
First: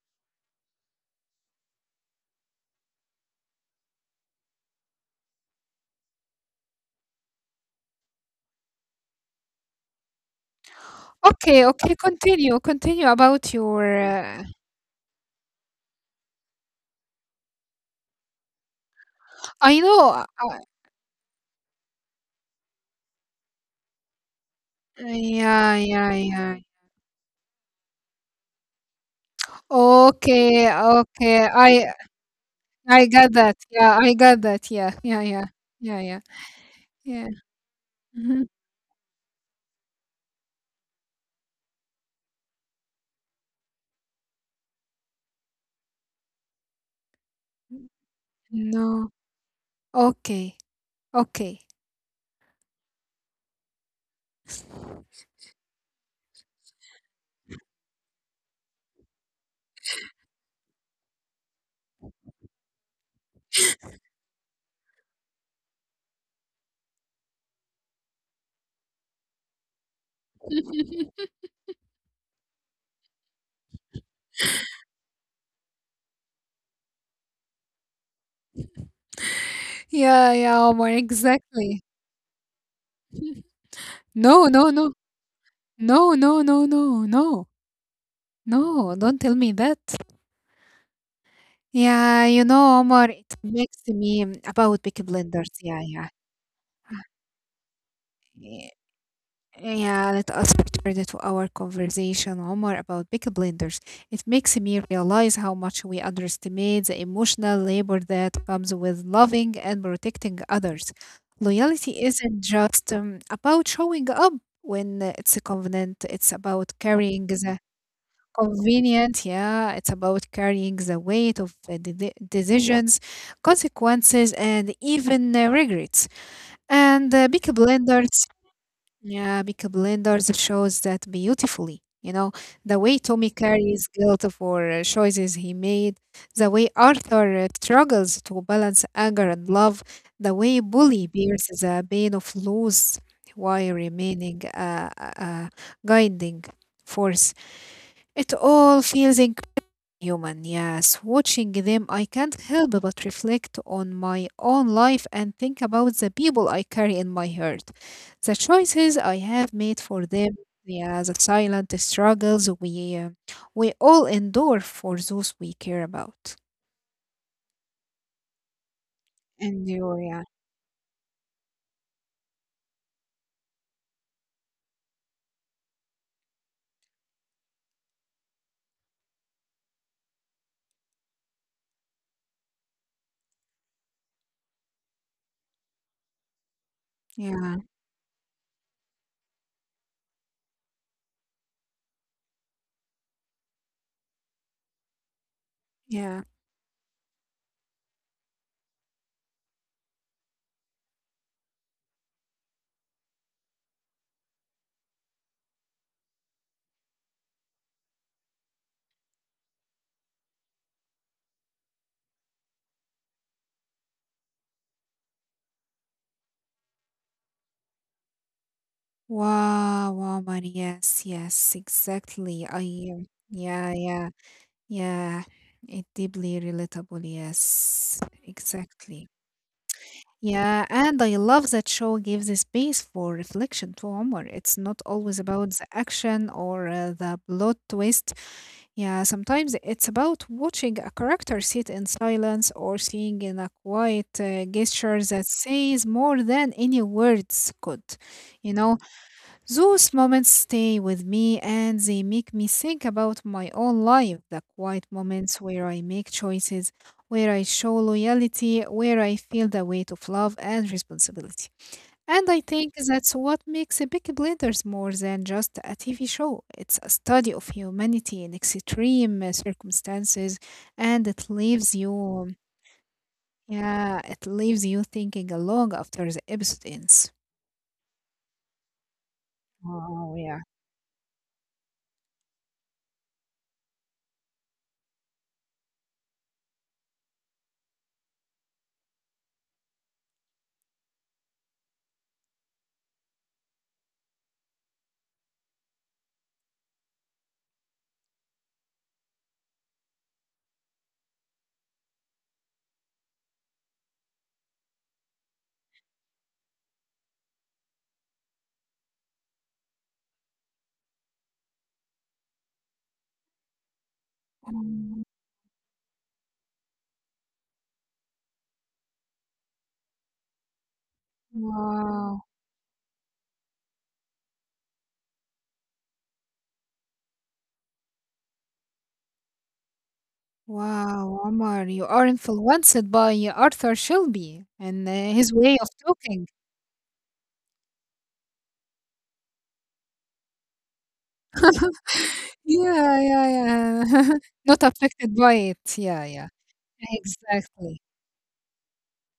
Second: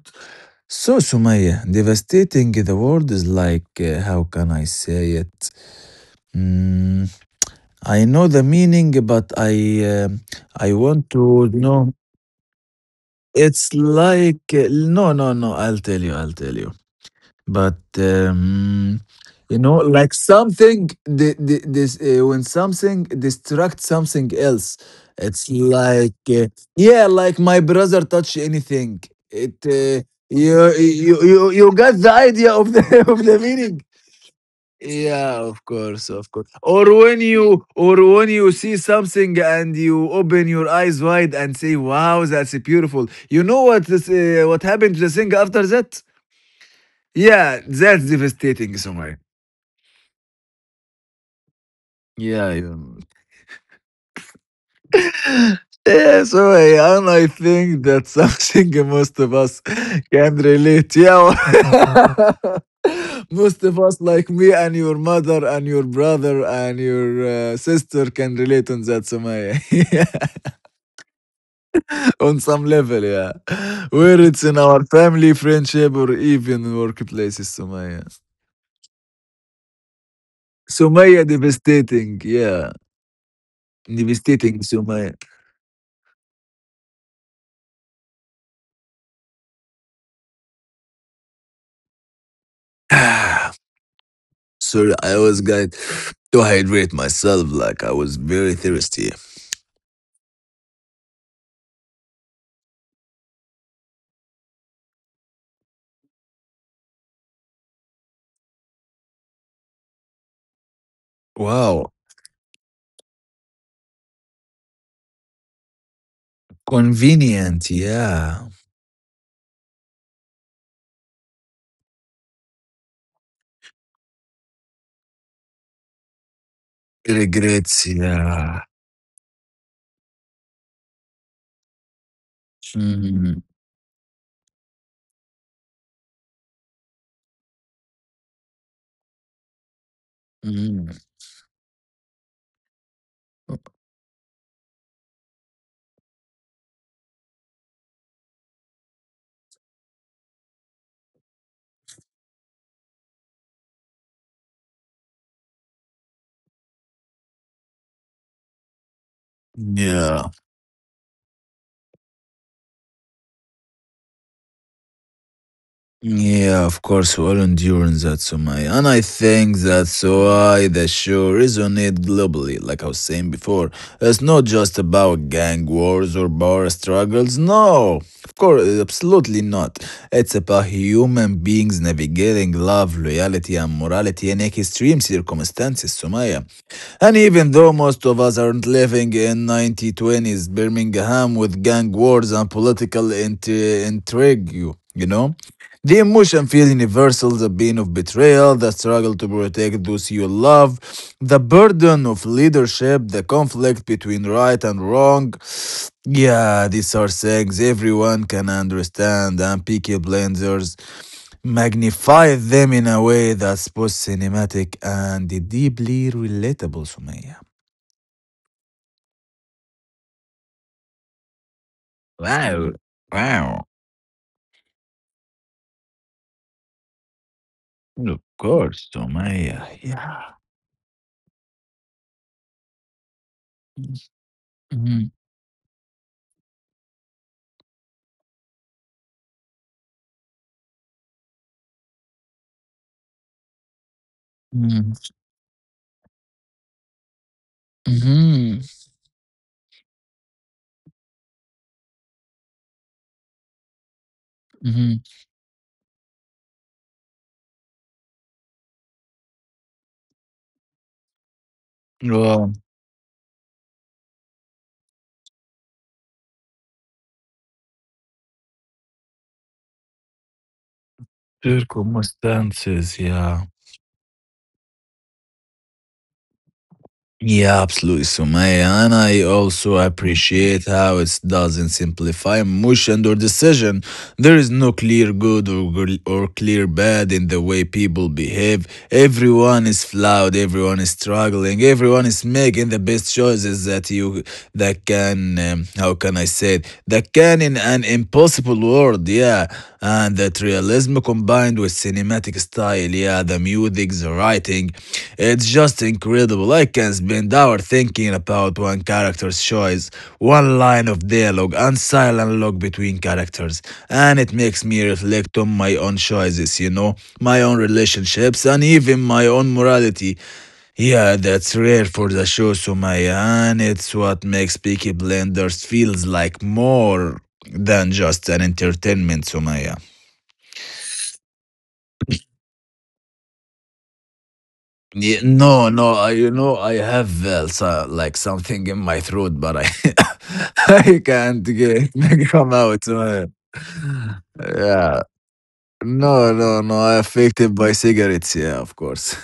Speaker 2: So, Sumaya, devastating. The word is like, uh, how can I say it? Mm, I know the meaning, but I uh, I want to
Speaker 1: Okay,
Speaker 2: know.
Speaker 1: okay, continue, continue about
Speaker 2: It's
Speaker 1: your.
Speaker 2: like
Speaker 1: Uh,
Speaker 2: uh, no, no, no. I'll tell you. I'll tell you. But um, you know,
Speaker 1: I know.
Speaker 2: like
Speaker 1: Uh,
Speaker 2: something the, the, this uh, when something distracts something else,
Speaker 1: uh,
Speaker 2: it's
Speaker 1: yeah, yeah,
Speaker 2: like uh,
Speaker 1: yeah.
Speaker 2: yeah, like my brother touch anything. It uh, you
Speaker 1: Okay,
Speaker 2: you you
Speaker 1: okay.
Speaker 2: you
Speaker 1: I,
Speaker 2: got the idea of the
Speaker 1: I
Speaker 2: of
Speaker 1: got
Speaker 2: the
Speaker 1: that.
Speaker 2: meaning.
Speaker 1: Yeah, I got that. Yeah, yeah,
Speaker 2: Yeah,
Speaker 1: yeah,
Speaker 2: of
Speaker 1: yeah,
Speaker 2: course,
Speaker 1: yeah,
Speaker 2: of course. Or when
Speaker 1: yeah.
Speaker 2: you or when
Speaker 1: Mhm.
Speaker 2: you see something and you open your eyes wide and say, "Wow, that's beautiful." You know what this, uh, what happened to the thing after that? Yeah, that's devastating,
Speaker 1: No.
Speaker 2: Somaya.
Speaker 1: Okay. Okay.
Speaker 2: Yeah, yeah. Yeah, so yeah, and I think that something most of us can relate. Yeah, most of us, like me and your mother and your brother and your uh, sister, can relate on that, Somaya. On some level, yeah. Whether it's in our family, friendship, or even in workplaces, Sumaya.
Speaker 1: Yeah, yeah, Omar,
Speaker 2: Sumaya
Speaker 1: exactly.
Speaker 2: devastating, yeah.
Speaker 1: No,
Speaker 2: Devastating,
Speaker 1: no, no.
Speaker 2: Sumaya.
Speaker 1: No, no, no, no, no. No, don't tell me that. Yeah, you know, Omar, it makes me about
Speaker 2: Sorry,
Speaker 1: picky
Speaker 2: I was
Speaker 1: blenders.
Speaker 2: going
Speaker 1: Yeah,
Speaker 2: to hydrate myself like I was very
Speaker 1: yeah.
Speaker 2: thirsty.
Speaker 1: Yeah, let us return to our conversation, Omar, about big blenders. It makes me realize how much we underestimate the emotional labor that comes with loving and protecting others.
Speaker 2: Wow.
Speaker 1: Loyalty isn't just um, about showing up when uh, it's convenient; it's about carrying the
Speaker 2: Convenient, yeah.
Speaker 1: convenient, yeah, it's about carrying the weight of the de- decisions, consequences, and even uh, regrets. And uh, big
Speaker 2: Regrets,
Speaker 1: blenders
Speaker 2: yeah.
Speaker 1: yeah, because Blenders shows that beautifully. You know, the way Tommy
Speaker 2: Mm,
Speaker 1: carries guilt for uh, choices he made, the way Arthur uh, struggles to balance anger and love, the way
Speaker 2: mm,
Speaker 1: Bully bears the pain of loss while remaining a, a, a guiding force. It all feels inc human, yes. Watching them, I can't help but reflect on my own life and think about the people I carry in my heart, the choices I have made for
Speaker 2: yeah.
Speaker 1: them, yeah, the silent struggles we uh, we all endure for those we care about.
Speaker 2: Yeah, of course, we all endure that, Sumaya. And I think
Speaker 1: Endure,
Speaker 2: that's
Speaker 1: yeah,
Speaker 2: why the show resonates globally. Like I was saying before, it's not just about gang wars or power struggles. No, of course, absolutely not. It's about human beings navigating love, loyalty, and morality in extreme circumstances, Sumaya. And even
Speaker 1: yeah,
Speaker 2: though most of us aren't living in nineteen twenties Birmingham with gang wars and political inti- intrigue, you you know? The
Speaker 1: yeah.
Speaker 2: emotion feels universal, the pain of betrayal, the struggle to protect those you love, the burden of leadership, the conflict between right and wrong. Yeah, these are things everyone can understand, and Peaky Blinders magnify them in a way that's both cinematic and deeply relatable, Sumaya.
Speaker 1: Wow, wow, man, yes, yes, exactly. I,
Speaker 2: Wow,
Speaker 1: um,
Speaker 2: wow.
Speaker 1: yeah, yeah, yeah. It deeply relatable, yes,
Speaker 2: Of course,
Speaker 1: exactly.
Speaker 2: Sumaya. Yeah.
Speaker 1: Yeah, and I love that show gives a space for reflection to Omar. It's not
Speaker 2: Mm-hmm.
Speaker 1: always about the action or uh, the plot twist. Yeah, sometimes it's about watching a character sit in silence or seeing in a quiet uh,
Speaker 2: Mm-hmm.
Speaker 1: gesture that says more than any words could. You
Speaker 2: Mm-hmm.
Speaker 1: know, those moments stay with me and they make me think about my own life, the quiet
Speaker 2: Mm-hmm.
Speaker 1: moments where I make choices, where I show loyalty, where I feel the weight of love and responsibility. And I
Speaker 2: Well,
Speaker 1: think that's what makes a Big Blenders more than just a T V show. It's a study of humanity in extreme uh, circumstances, and it leaves you,
Speaker 2: circumstances, yeah.
Speaker 1: yeah, it leaves you thinking long after the episode ends.
Speaker 2: Yeah, absolutely, Sumaya. And I also
Speaker 1: Wow, yeah.
Speaker 2: appreciate how it doesn't simplify emotion or decision. There is no clear good or, or clear bad in the way people behave. Everyone is flawed, everyone is struggling, everyone is making the best choices that you that can um, how can I say it, that can in an impossible world, yeah. And that realism combined with cinematic style, yeah, the music, the writing, it's just incredible. I can spend hours thinking about one character's choice, one line of dialogue, and silent log between characters. And it makes me
Speaker 1: Mm,
Speaker 2: reflect on my own choices, you know, my own relationships, and even my own morality. Yeah, that's rare for the
Speaker 1: wow.
Speaker 2: show, Sumaya, and it's what makes Peaky Blinders feels like more than just an entertainment, Sumaya.
Speaker 1: Wow, Omar, you are influenced by Arthur Shelby and uh,
Speaker 2: Yeah,
Speaker 1: his way
Speaker 2: no,
Speaker 1: of
Speaker 2: no, I, you
Speaker 1: talking.
Speaker 2: know, I have uh, so- like something in my throat, but I, I can't get come out,
Speaker 1: Yeah,
Speaker 2: Sumaya.
Speaker 1: yeah, yeah. Not
Speaker 2: Yeah,
Speaker 1: affected by it. Yeah,
Speaker 2: no,
Speaker 1: yeah.
Speaker 2: no, no, I affected by
Speaker 1: Exactly.
Speaker 2: cigarettes, yeah, of course.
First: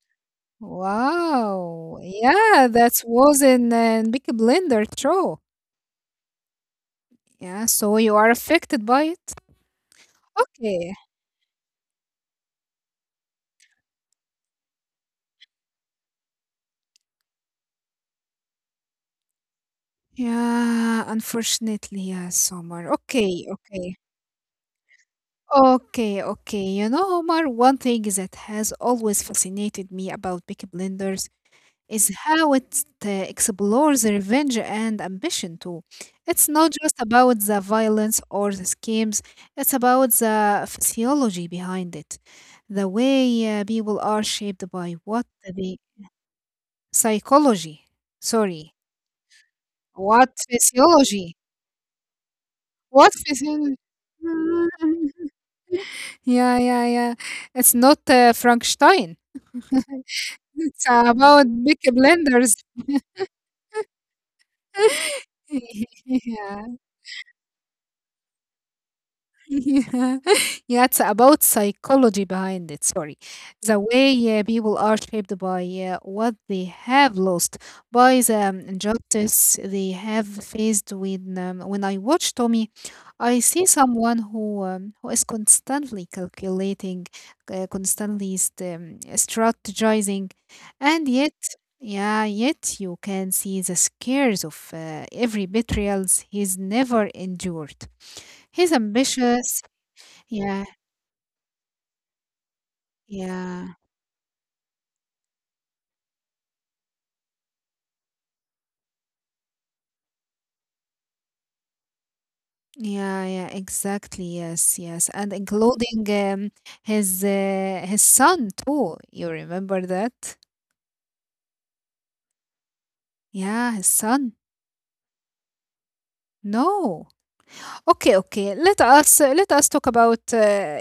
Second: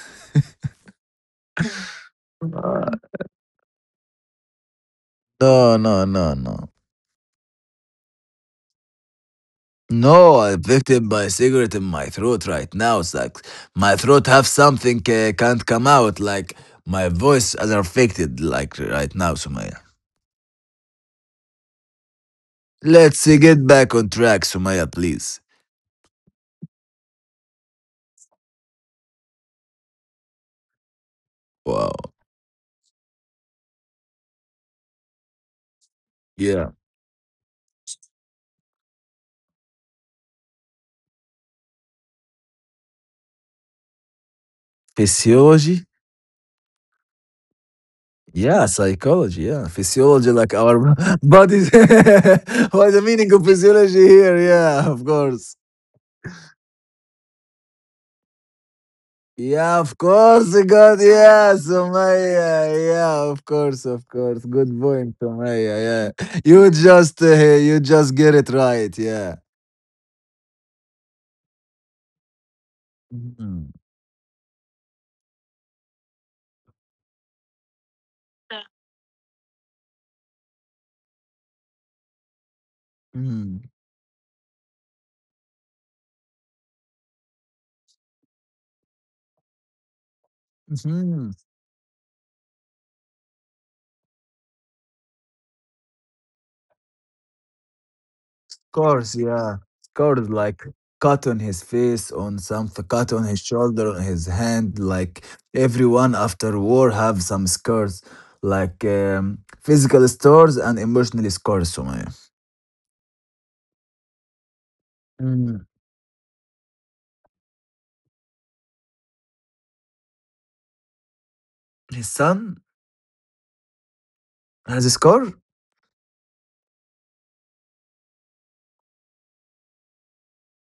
Speaker 1: Wow. Yeah, that was in uh, Big Blender show.
Speaker 2: No, no, no, no.
Speaker 1: Yeah, so you are affected by it.
Speaker 2: No, I picked
Speaker 1: Okay.
Speaker 2: up my cigarette in my throat right now. It's like my throat have something uh, can't come out. Like my voice is affected like right now, Sumaya.
Speaker 1: Yeah, unfortunately, yes, Omar.
Speaker 2: Let's uh,
Speaker 1: Okay,
Speaker 2: get
Speaker 1: okay.
Speaker 2: back on track, Sumaya, please.
Speaker 1: Okay, okay. You know, Omar, one thing that has always fascinated me about Peaky Blinders
Speaker 2: Wow.
Speaker 1: is how it uh, explores revenge and ambition too. It's
Speaker 2: Yeah.
Speaker 1: not just about the violence or the schemes, it's about the physiology behind it, the way uh, people are shaped by what the
Speaker 2: Physiology?
Speaker 1: psychology,
Speaker 2: Yeah,
Speaker 1: sorry,
Speaker 2: psychology, yeah.
Speaker 1: what
Speaker 2: Physiology, like our
Speaker 1: physiology,
Speaker 2: bodies. What's the
Speaker 1: what
Speaker 2: meaning of
Speaker 1: physiology.
Speaker 2: physiology here? Yeah, of course.
Speaker 1: yeah, yeah, yeah. It's not uh, Frankenstein.
Speaker 2: Yeah, of course,
Speaker 1: It's
Speaker 2: God.
Speaker 1: about
Speaker 2: Yeah,
Speaker 1: big blenders.
Speaker 2: Sumaya. Yeah, of course, of course. Good point, Sumaya. Yeah,
Speaker 1: yeah.
Speaker 2: you just uh, you just get it right. Yeah.
Speaker 1: Yeah, yeah, it's about psychology behind it. Sorry,
Speaker 2: Mhm.
Speaker 1: the way uh, people are shaped by uh, what they have lost, by the um, injustice they have faced. When um, when I watch Tommy, I see
Speaker 2: Mm.
Speaker 1: someone who um, who is constantly calculating, uh, constantly st- um, strategizing, and yet.
Speaker 2: hmm
Speaker 1: Yeah, yet you can see the scares of uh, every betrayals he's never endured.
Speaker 2: Of
Speaker 1: He's
Speaker 2: course, yeah.
Speaker 1: ambitious,
Speaker 2: Of course,
Speaker 1: yeah,
Speaker 2: like cut on his face, on something, cut on his
Speaker 1: yeah,
Speaker 2: shoulder, on his hand. Like everyone after war have some scars, like um, physical scars and emotional scars. Sumaya.
Speaker 1: yeah, yeah, exactly. Yes, yes, and
Speaker 2: Mm.
Speaker 1: including um, his uh, his son too. You remember that?
Speaker 2: His son
Speaker 1: Yeah, his son.
Speaker 2: has a scar.
Speaker 1: No. Okay, okay. Let us uh, let us talk about uh,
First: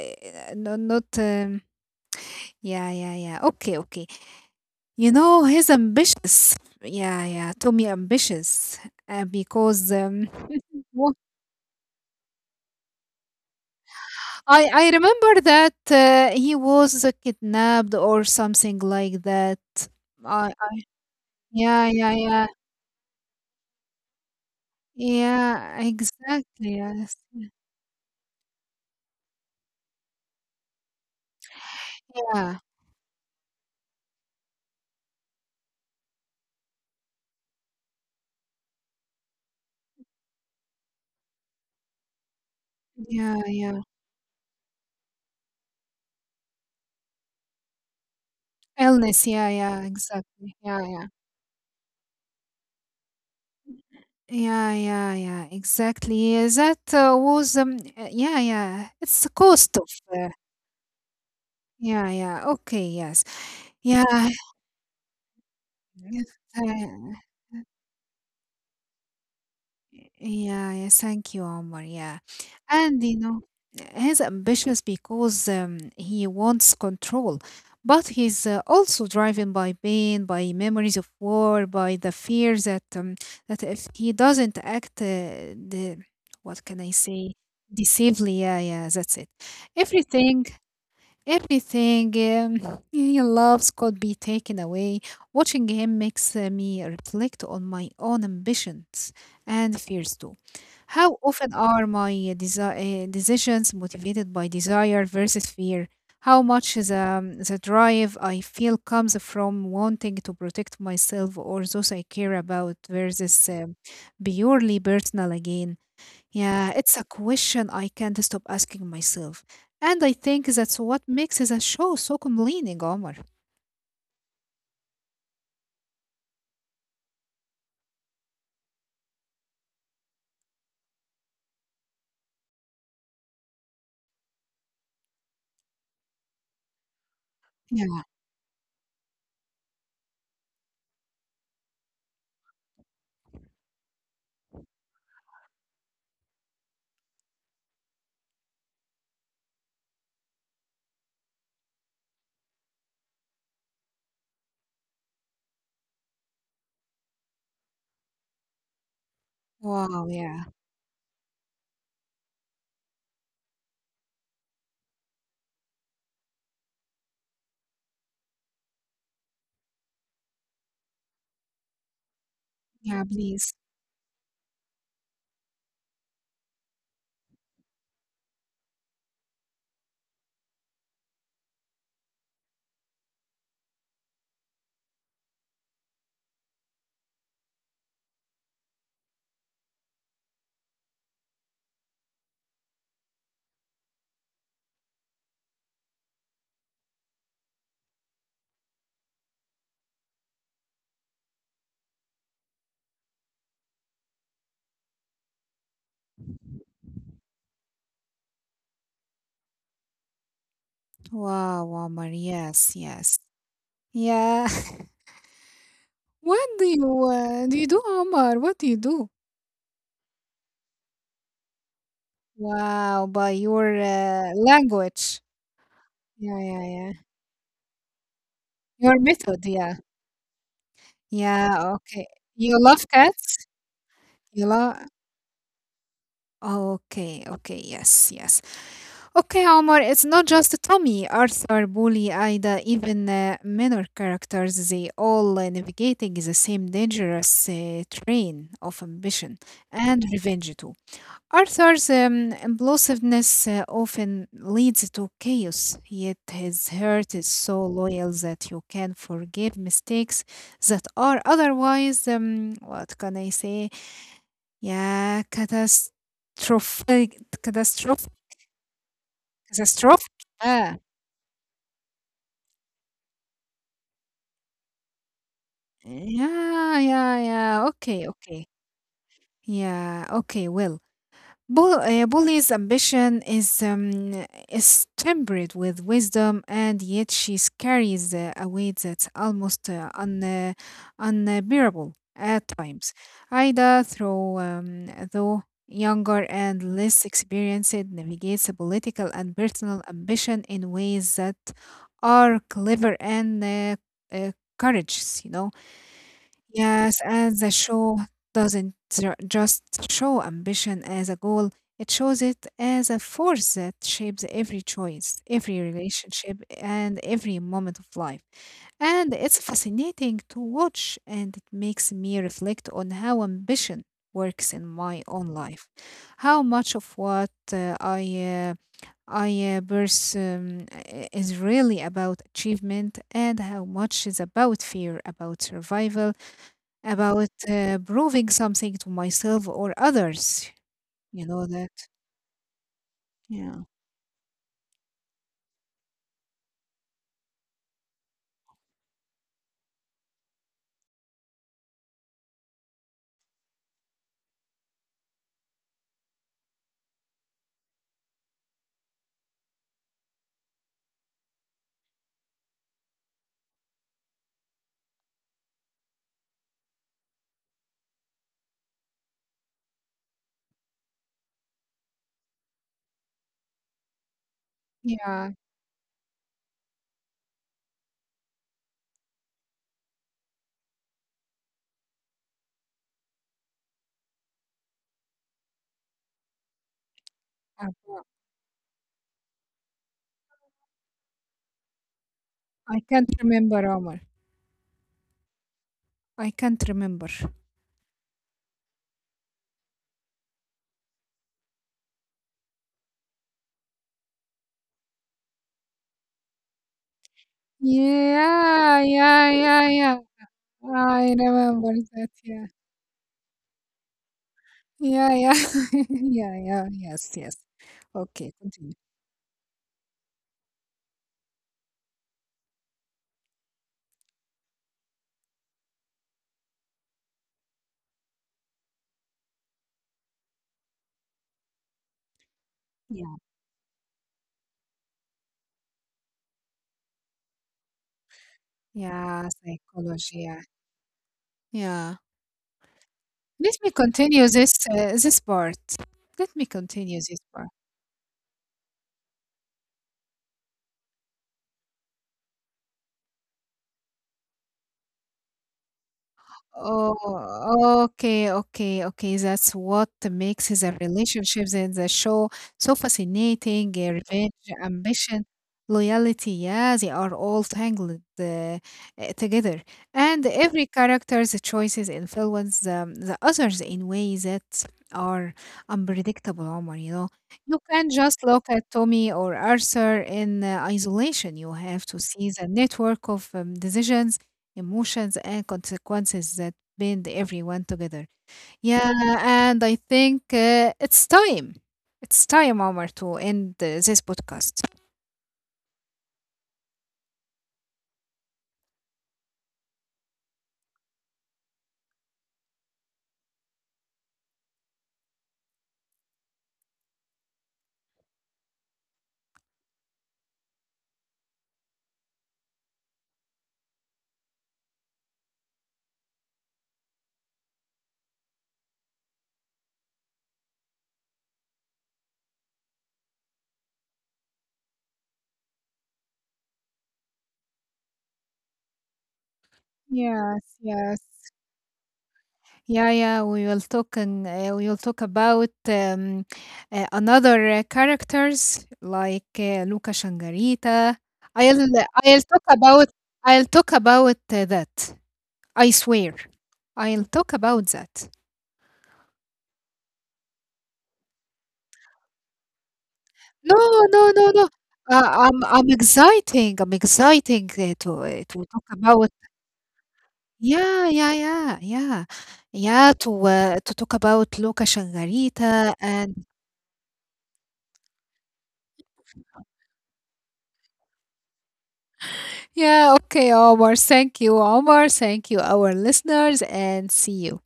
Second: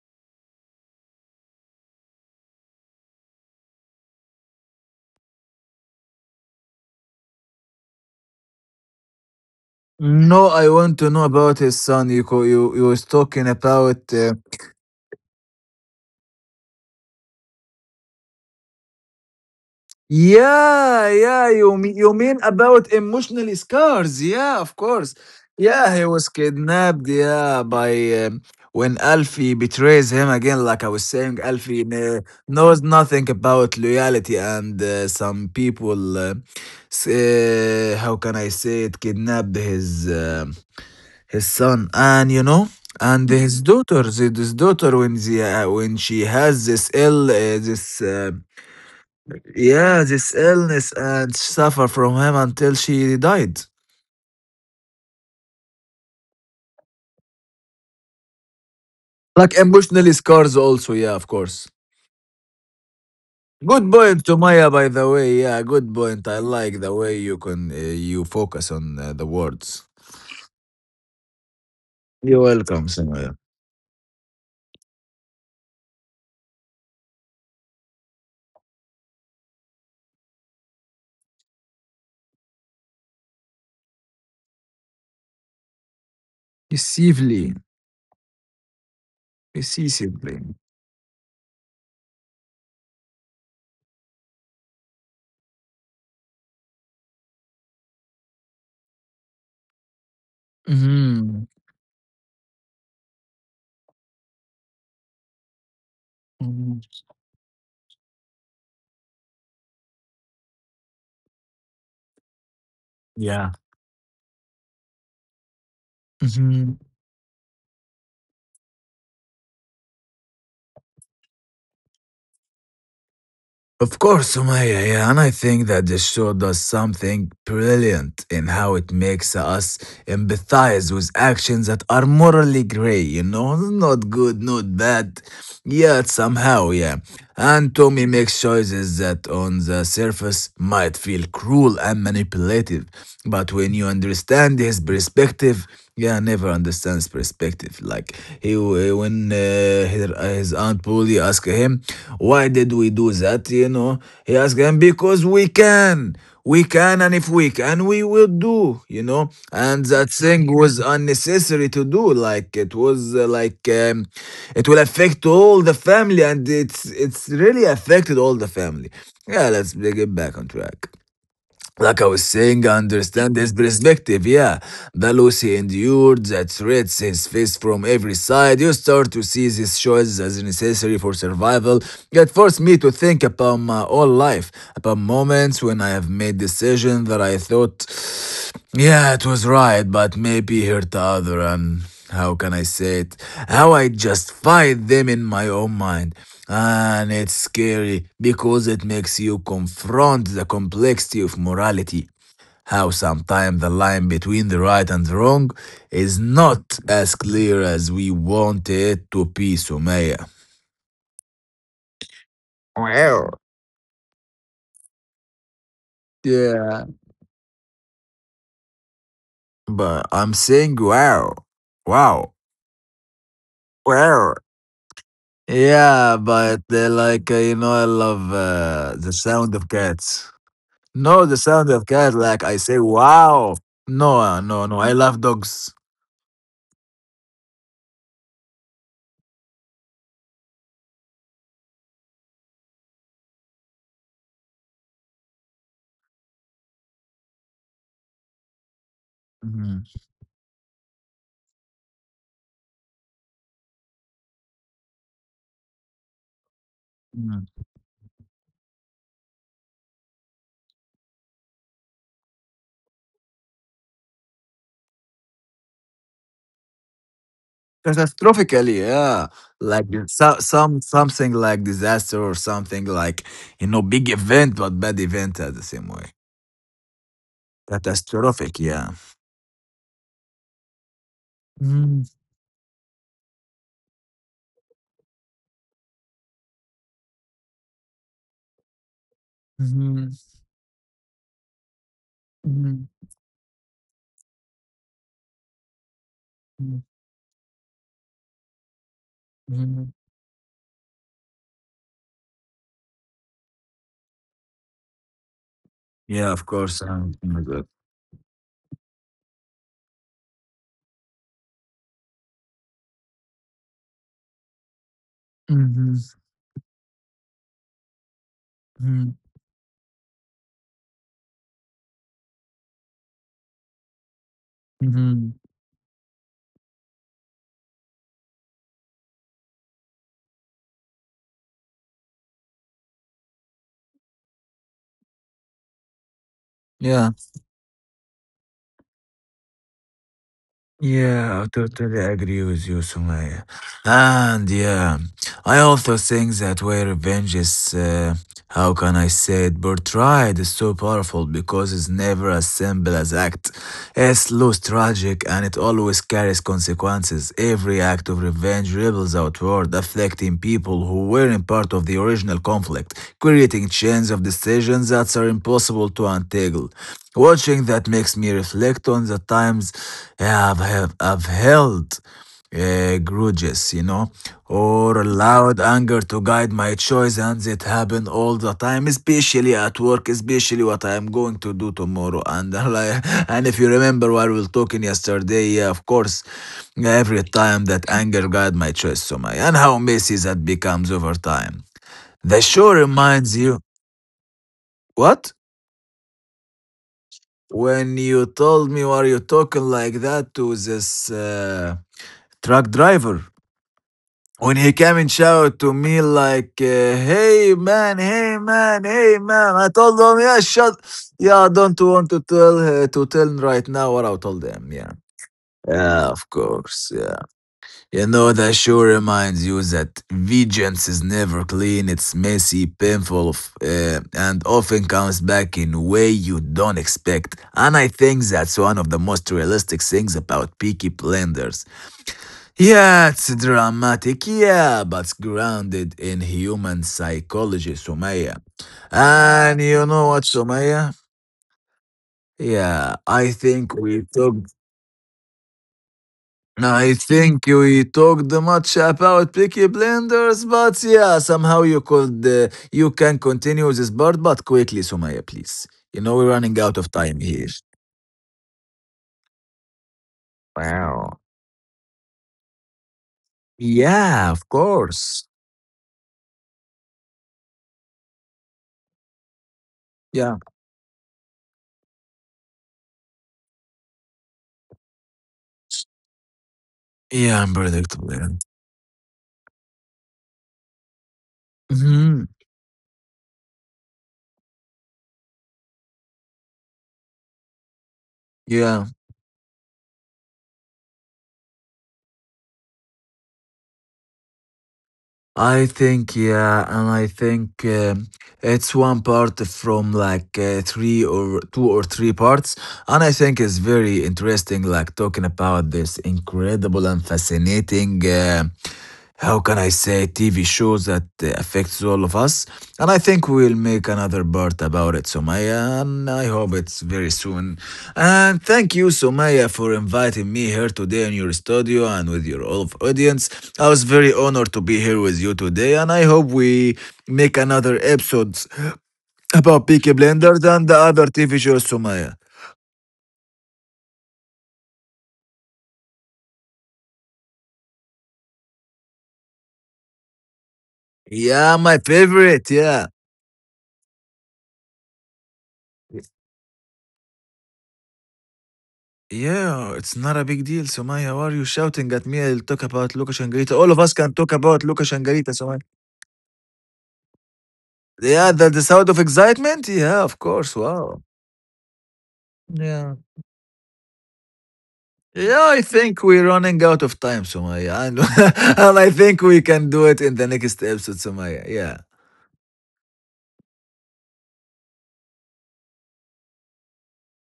Speaker 1: no, not. Um, yeah, yeah, yeah. Okay, okay. You know he's ambitious. Yeah, yeah. Tommy ambitious uh, because um,
Speaker 2: No, I want to
Speaker 1: wh-
Speaker 2: know about his son. You co- you you was talking about uh,
Speaker 1: I I remember that uh, he was uh, kidnapped or something like that.
Speaker 2: yeah, yeah, you
Speaker 1: Yeah,
Speaker 2: mean, you
Speaker 1: yeah,
Speaker 2: mean
Speaker 1: yeah.
Speaker 2: about emotional scars? Yeah, of course.
Speaker 1: Yeah,
Speaker 2: Yeah, he was
Speaker 1: exactly.
Speaker 2: kidnapped.
Speaker 1: Yes.
Speaker 2: Yeah, by um, when Alfie betrays him again. Like I was saying, Alfie kn-
Speaker 1: Yeah.
Speaker 2: knows nothing about loyalty, and uh, some people, uh, s- uh, how can I say it, kidnapped his. Um, his son, and you know and
Speaker 1: Yeah,
Speaker 2: his
Speaker 1: yeah.
Speaker 2: daughter, the- this daughter, when the uh, when she has this ill uh, this uh,
Speaker 1: Illness. Yeah, yeah,
Speaker 2: yeah this
Speaker 1: exactly. Yeah,
Speaker 2: illness
Speaker 1: yeah.
Speaker 2: and suffer from him until she died.
Speaker 1: Yeah, yeah, yeah, exactly. Yeah, that uh, was, um, uh, yeah, yeah. It's the
Speaker 2: Like
Speaker 1: cost of,
Speaker 2: emotionally
Speaker 1: uh,
Speaker 2: scars also, yeah, of course.
Speaker 1: yeah, yeah. Okay, yes.
Speaker 2: Good point
Speaker 1: Yeah.
Speaker 2: to Maya, by the way. Yeah, good
Speaker 1: yeah,
Speaker 2: point. I like the way
Speaker 1: uh,
Speaker 2: you can uh, you focus on uh, the words.
Speaker 1: yeah, yeah, thank you, Omar. Yeah.
Speaker 2: You're welcome,
Speaker 1: And you
Speaker 2: Sumaya.
Speaker 1: know, he's ambitious because um, he wants control, but he's uh, also driven by pain, by memories of war, by the fear that um, that if he doesn't act, uh, the what can I say?
Speaker 2: Decisively.
Speaker 1: Decisively, yeah, yeah, that's it.
Speaker 2: Decisively.
Speaker 1: Everything Everything um, he loves could be taken away. Watching him makes uh, me reflect on my own ambitions and fears too. How
Speaker 2: Mhm.
Speaker 1: often are my desi- uh, decisions motivated by desire versus fear? How much
Speaker 2: Mhm.
Speaker 1: is um, the drive I feel comes from wanting to protect myself or those I care about versus
Speaker 2: Yeah.
Speaker 1: um, purely personal again? Yeah,
Speaker 2: Mhm.
Speaker 1: it's a question I can't stop asking myself. And I think that's what makes the show so compelling, Omar.
Speaker 2: Of course, Sumaya, yeah, and I think that the show does something brilliant in how it makes us empathize with actions that are morally grey, you know, not good, not bad. Yet somehow, yeah. And
Speaker 1: Yeah.
Speaker 2: Tommy makes choices that on the surface might feel cruel and manipulative. But when you understand his perspective, yeah, I never understands perspective. Like he, when uh, his, his aunt Polly asked him, "Why did we do that?" You know, he asked him because we can, we can, and if we can, we will do. You know, and
Speaker 1: Wow,
Speaker 2: that
Speaker 1: yeah.
Speaker 2: thing was unnecessary to do. Like it was uh, like um, it will affect all the family, and it's it's really affected all the family. Yeah, let's get back on track. Like I was saying, I
Speaker 1: Yeah,
Speaker 2: understand his
Speaker 1: please.
Speaker 2: perspective. Yeah, the Lucy endured that threats his face from every side. You start to see these choices as necessary for survival. It forced me to think about my own life, about moments when I have made decisions that I thought, yeah, it was right, but maybe hurt the other. And how can I say it? How I justify them in my own mind. And it's scary because it makes you confront the complexity of morality. How sometimes the line between the right and the wrong is not as clear as we want it to be, Sumaya.
Speaker 1: Wow, Omar. Yes, yes.
Speaker 2: Well,
Speaker 1: Yeah. What do
Speaker 2: yeah.
Speaker 1: you uh, do you do, Omar? What do you do?
Speaker 2: But I'm saying wow. Wow.
Speaker 1: Wow, by your
Speaker 2: Wow.
Speaker 1: uh, language.
Speaker 2: Yeah,
Speaker 1: Yeah,
Speaker 2: but
Speaker 1: yeah,
Speaker 2: uh,
Speaker 1: yeah.
Speaker 2: like uh, you know, I love uh,
Speaker 1: Your
Speaker 2: the
Speaker 1: method,
Speaker 2: sound of
Speaker 1: yeah.
Speaker 2: cats. No, the sound
Speaker 1: Yeah,
Speaker 2: of
Speaker 1: okay.
Speaker 2: cats. Like I
Speaker 1: You
Speaker 2: say,
Speaker 1: love cats?
Speaker 2: wow. No, uh,
Speaker 1: You
Speaker 2: no, no.
Speaker 1: love
Speaker 2: I love dogs.
Speaker 1: okay, okay, yes, yes. Okay, Omar, it's not just Tommy, Arthur, Bully, Ida, even uh, minor characters, they all uh, navigating the same dangerous uh, train of ambition
Speaker 2: Mm-hmm.
Speaker 1: and revenge too. Arthur's um, impulsiveness uh, often leads to chaos, yet his heart is
Speaker 2: Mm.
Speaker 1: so loyal that you can forgive mistakes that are otherwise, um, what can I say, ya, catastrophic catastrophic
Speaker 2: Catastrophically, yeah, like Mm.
Speaker 1: catastrophic,
Speaker 2: so,
Speaker 1: yeah.
Speaker 2: some something like disaster or something like, you know, big event but bad event at the same way.
Speaker 1: Yeah, yeah, yeah. Okay, okay.
Speaker 2: Catastrophic, yeah.
Speaker 1: Yeah, okay, well, Bull,
Speaker 2: Mm,
Speaker 1: uh, Bully's ambition is, um, is tempered with wisdom, and yet she carries uh, a weight that's almost uh,
Speaker 2: mhm,
Speaker 1: un, uh, unbearable at
Speaker 2: mhm,
Speaker 1: times. Ida, though, um, though younger and
Speaker 2: mhm,
Speaker 1: less experienced, navigates a political and personal
Speaker 2: mhm.
Speaker 1: ambition in ways that are clever and uh, uh, courageous, you know.
Speaker 2: Yeah, of course.
Speaker 1: Yes,
Speaker 2: Um,
Speaker 1: and the show doesn't ju- just show ambition as a goal, it shows it as a force that shapes every choice, every
Speaker 2: Mhm,
Speaker 1: relationship, and every moment of life.
Speaker 2: mhm,
Speaker 1: And it's fascinating to watch, and it makes me reflect on how ambition works in my
Speaker 2: mhm.
Speaker 1: own life. How much of what uh, I uh, I uh, pers- um, i- is really about achievement, and how much is about fear, about survival,
Speaker 2: Yeah,
Speaker 1: about uh, proving something to myself or others. You
Speaker 2: yeah, I
Speaker 1: know that?
Speaker 2: totally agree with you, Sumaya.
Speaker 1: Yeah.
Speaker 2: And yeah. I also think that way revenge is, uh, how can I say it, portrayed is so powerful because it's never as simple as act. It's loose, tragic, and it always carries consequences. Every act of revenge ripples outward, affecting people who weren't part of the original conflict, creating chains of decisions that are impossible to untangle. Watching that makes me reflect on the times I've, have, I've held uh, grudges, you know, or
Speaker 1: Yeah.
Speaker 2: allowed anger to guide my choice, and it happen all the time, especially at work, especially what I am going to do tomorrow. And like, and if you remember what we were talking yesterday, yeah, of course, every time
Speaker 1: I
Speaker 2: that anger guide my choice, so my and how messy that becomes over time. The show
Speaker 1: I can't
Speaker 2: reminds you
Speaker 1: remember, Omar.
Speaker 2: what
Speaker 1: I can't remember.
Speaker 2: when you told me why you talking like that to this uh, truck driver. When he came and shouted to me like, uh, "Hey man, hey man,
Speaker 1: Yeah,
Speaker 2: hey
Speaker 1: yeah,
Speaker 2: man!" I
Speaker 1: yeah,
Speaker 2: told
Speaker 1: yeah.
Speaker 2: him, "Yeah, shut,
Speaker 1: I
Speaker 2: yeah, I
Speaker 1: remember
Speaker 2: don't want
Speaker 1: that.
Speaker 2: to
Speaker 1: Yeah,
Speaker 2: tell uh, to tell right now what I told them." Yeah,
Speaker 1: yeah, yeah,
Speaker 2: yeah, of
Speaker 1: yeah, yeah.
Speaker 2: course,
Speaker 1: Yes,
Speaker 2: yeah.
Speaker 1: yes.
Speaker 2: You know
Speaker 1: Okay,
Speaker 2: that
Speaker 1: continue.
Speaker 2: sure reminds you that vengeance is never clean. It's messy, painful, f- uh, and often comes back in way you don't expect. And I think that's one of the most realistic things about Peaky Blinders. Yeah,
Speaker 1: Yeah,
Speaker 2: it's dramatic, yeah, but grounded in human psychology, Sumaya.
Speaker 1: yeah.
Speaker 2: And you know what,
Speaker 1: Psychology. Yeah,
Speaker 2: Sumaya?
Speaker 1: yeah.
Speaker 2: Yeah, I
Speaker 1: Let me
Speaker 2: think we
Speaker 1: continue
Speaker 2: talked.
Speaker 1: this uh, this part. Let me
Speaker 2: I
Speaker 1: continue this
Speaker 2: think
Speaker 1: part.
Speaker 2: we talked much about Peaky Blinders, but yeah, somehow you could uh, you can continue this part, but quickly, Sumaya, please. You know we're running out of time here.
Speaker 1: Oh, okay, okay, okay. That's what makes the
Speaker 2: Wow.
Speaker 1: relationships in the show so fascinating. Uh, revenge,
Speaker 2: Yeah, of
Speaker 1: ambition,
Speaker 2: course.
Speaker 1: loyalty. Yeah, they are all tangled uh, uh, together. And
Speaker 2: Yeah.
Speaker 1: every character's choices influence the, the others in ways that are unpredictable, Omar, you know.
Speaker 2: Yeah,
Speaker 1: You can not just
Speaker 2: unpredictable.
Speaker 1: look at Tommy or Arthur in uh, isolation. You have to
Speaker 2: Mm-hmm.
Speaker 1: see the network of um, decisions emotions and consequences that bind everyone together.
Speaker 2: Yeah.
Speaker 1: Yeah, and I think uh, it's time. It's time, Omar, to end uh, this podcast.
Speaker 2: I think yeah, and I think um, it's one part from like uh, three or two or three parts, and I think it's very interesting, like talking about this incredible and fascinating. Uh, how can I say T V shows that uh, affects all of us, and I think we'll make another part about it, Somaya, and I hope it's very soon. And thank you, Somaya, for inviting me here today in your studio and with your all of audience. I was very honored to be here with you today, and I hope we make another episodes about Peaky Blinders
Speaker 1: Yes,
Speaker 2: and the
Speaker 1: yes.
Speaker 2: other T V shows, Sumaya.
Speaker 1: Yeah, yeah, we will talking. Uh, we will talk about um, uh, another uh, characters like uh, Luca Shangarita.
Speaker 2: Yeah,
Speaker 1: I'll
Speaker 2: my
Speaker 1: I'll talk
Speaker 2: favorite,
Speaker 1: about
Speaker 2: yeah.
Speaker 1: I'll talk about uh, that. I swear, I'll talk about that.
Speaker 2: Yeah, it's not a big deal, Sumaya. Why are you shouting at me? I'll talk about Lucas and
Speaker 1: No,
Speaker 2: Garita. All of us
Speaker 1: no,
Speaker 2: can
Speaker 1: no,
Speaker 2: talk
Speaker 1: no.
Speaker 2: about Lucas and
Speaker 1: Uh,
Speaker 2: Garita,
Speaker 1: I'm
Speaker 2: Sumaya.
Speaker 1: I'm exciting. I'm exciting uh, to uh,
Speaker 2: Yeah,
Speaker 1: to
Speaker 2: the,
Speaker 1: talk
Speaker 2: the sound of
Speaker 1: about.
Speaker 2: excitement? Yeah, of course,
Speaker 1: Yeah,
Speaker 2: wow.
Speaker 1: yeah, yeah, yeah, yeah.
Speaker 2: Yeah.
Speaker 1: To uh, to talk about Luca
Speaker 2: Yeah, I
Speaker 1: Shangarita
Speaker 2: think
Speaker 1: and
Speaker 2: we're running out of time, Sumaya. And, and I think we can do it in the next episode, Sumaya. Yeah.
Speaker 1: yeah, okay, Omar. Thank you, Omar. Thank you, our listeners, and see you.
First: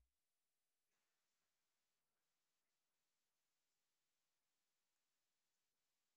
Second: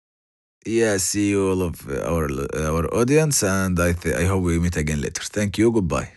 Speaker 2: Yeah, see you all of our our audience, and I th- I hope we meet again later. Thank you. Goodbye.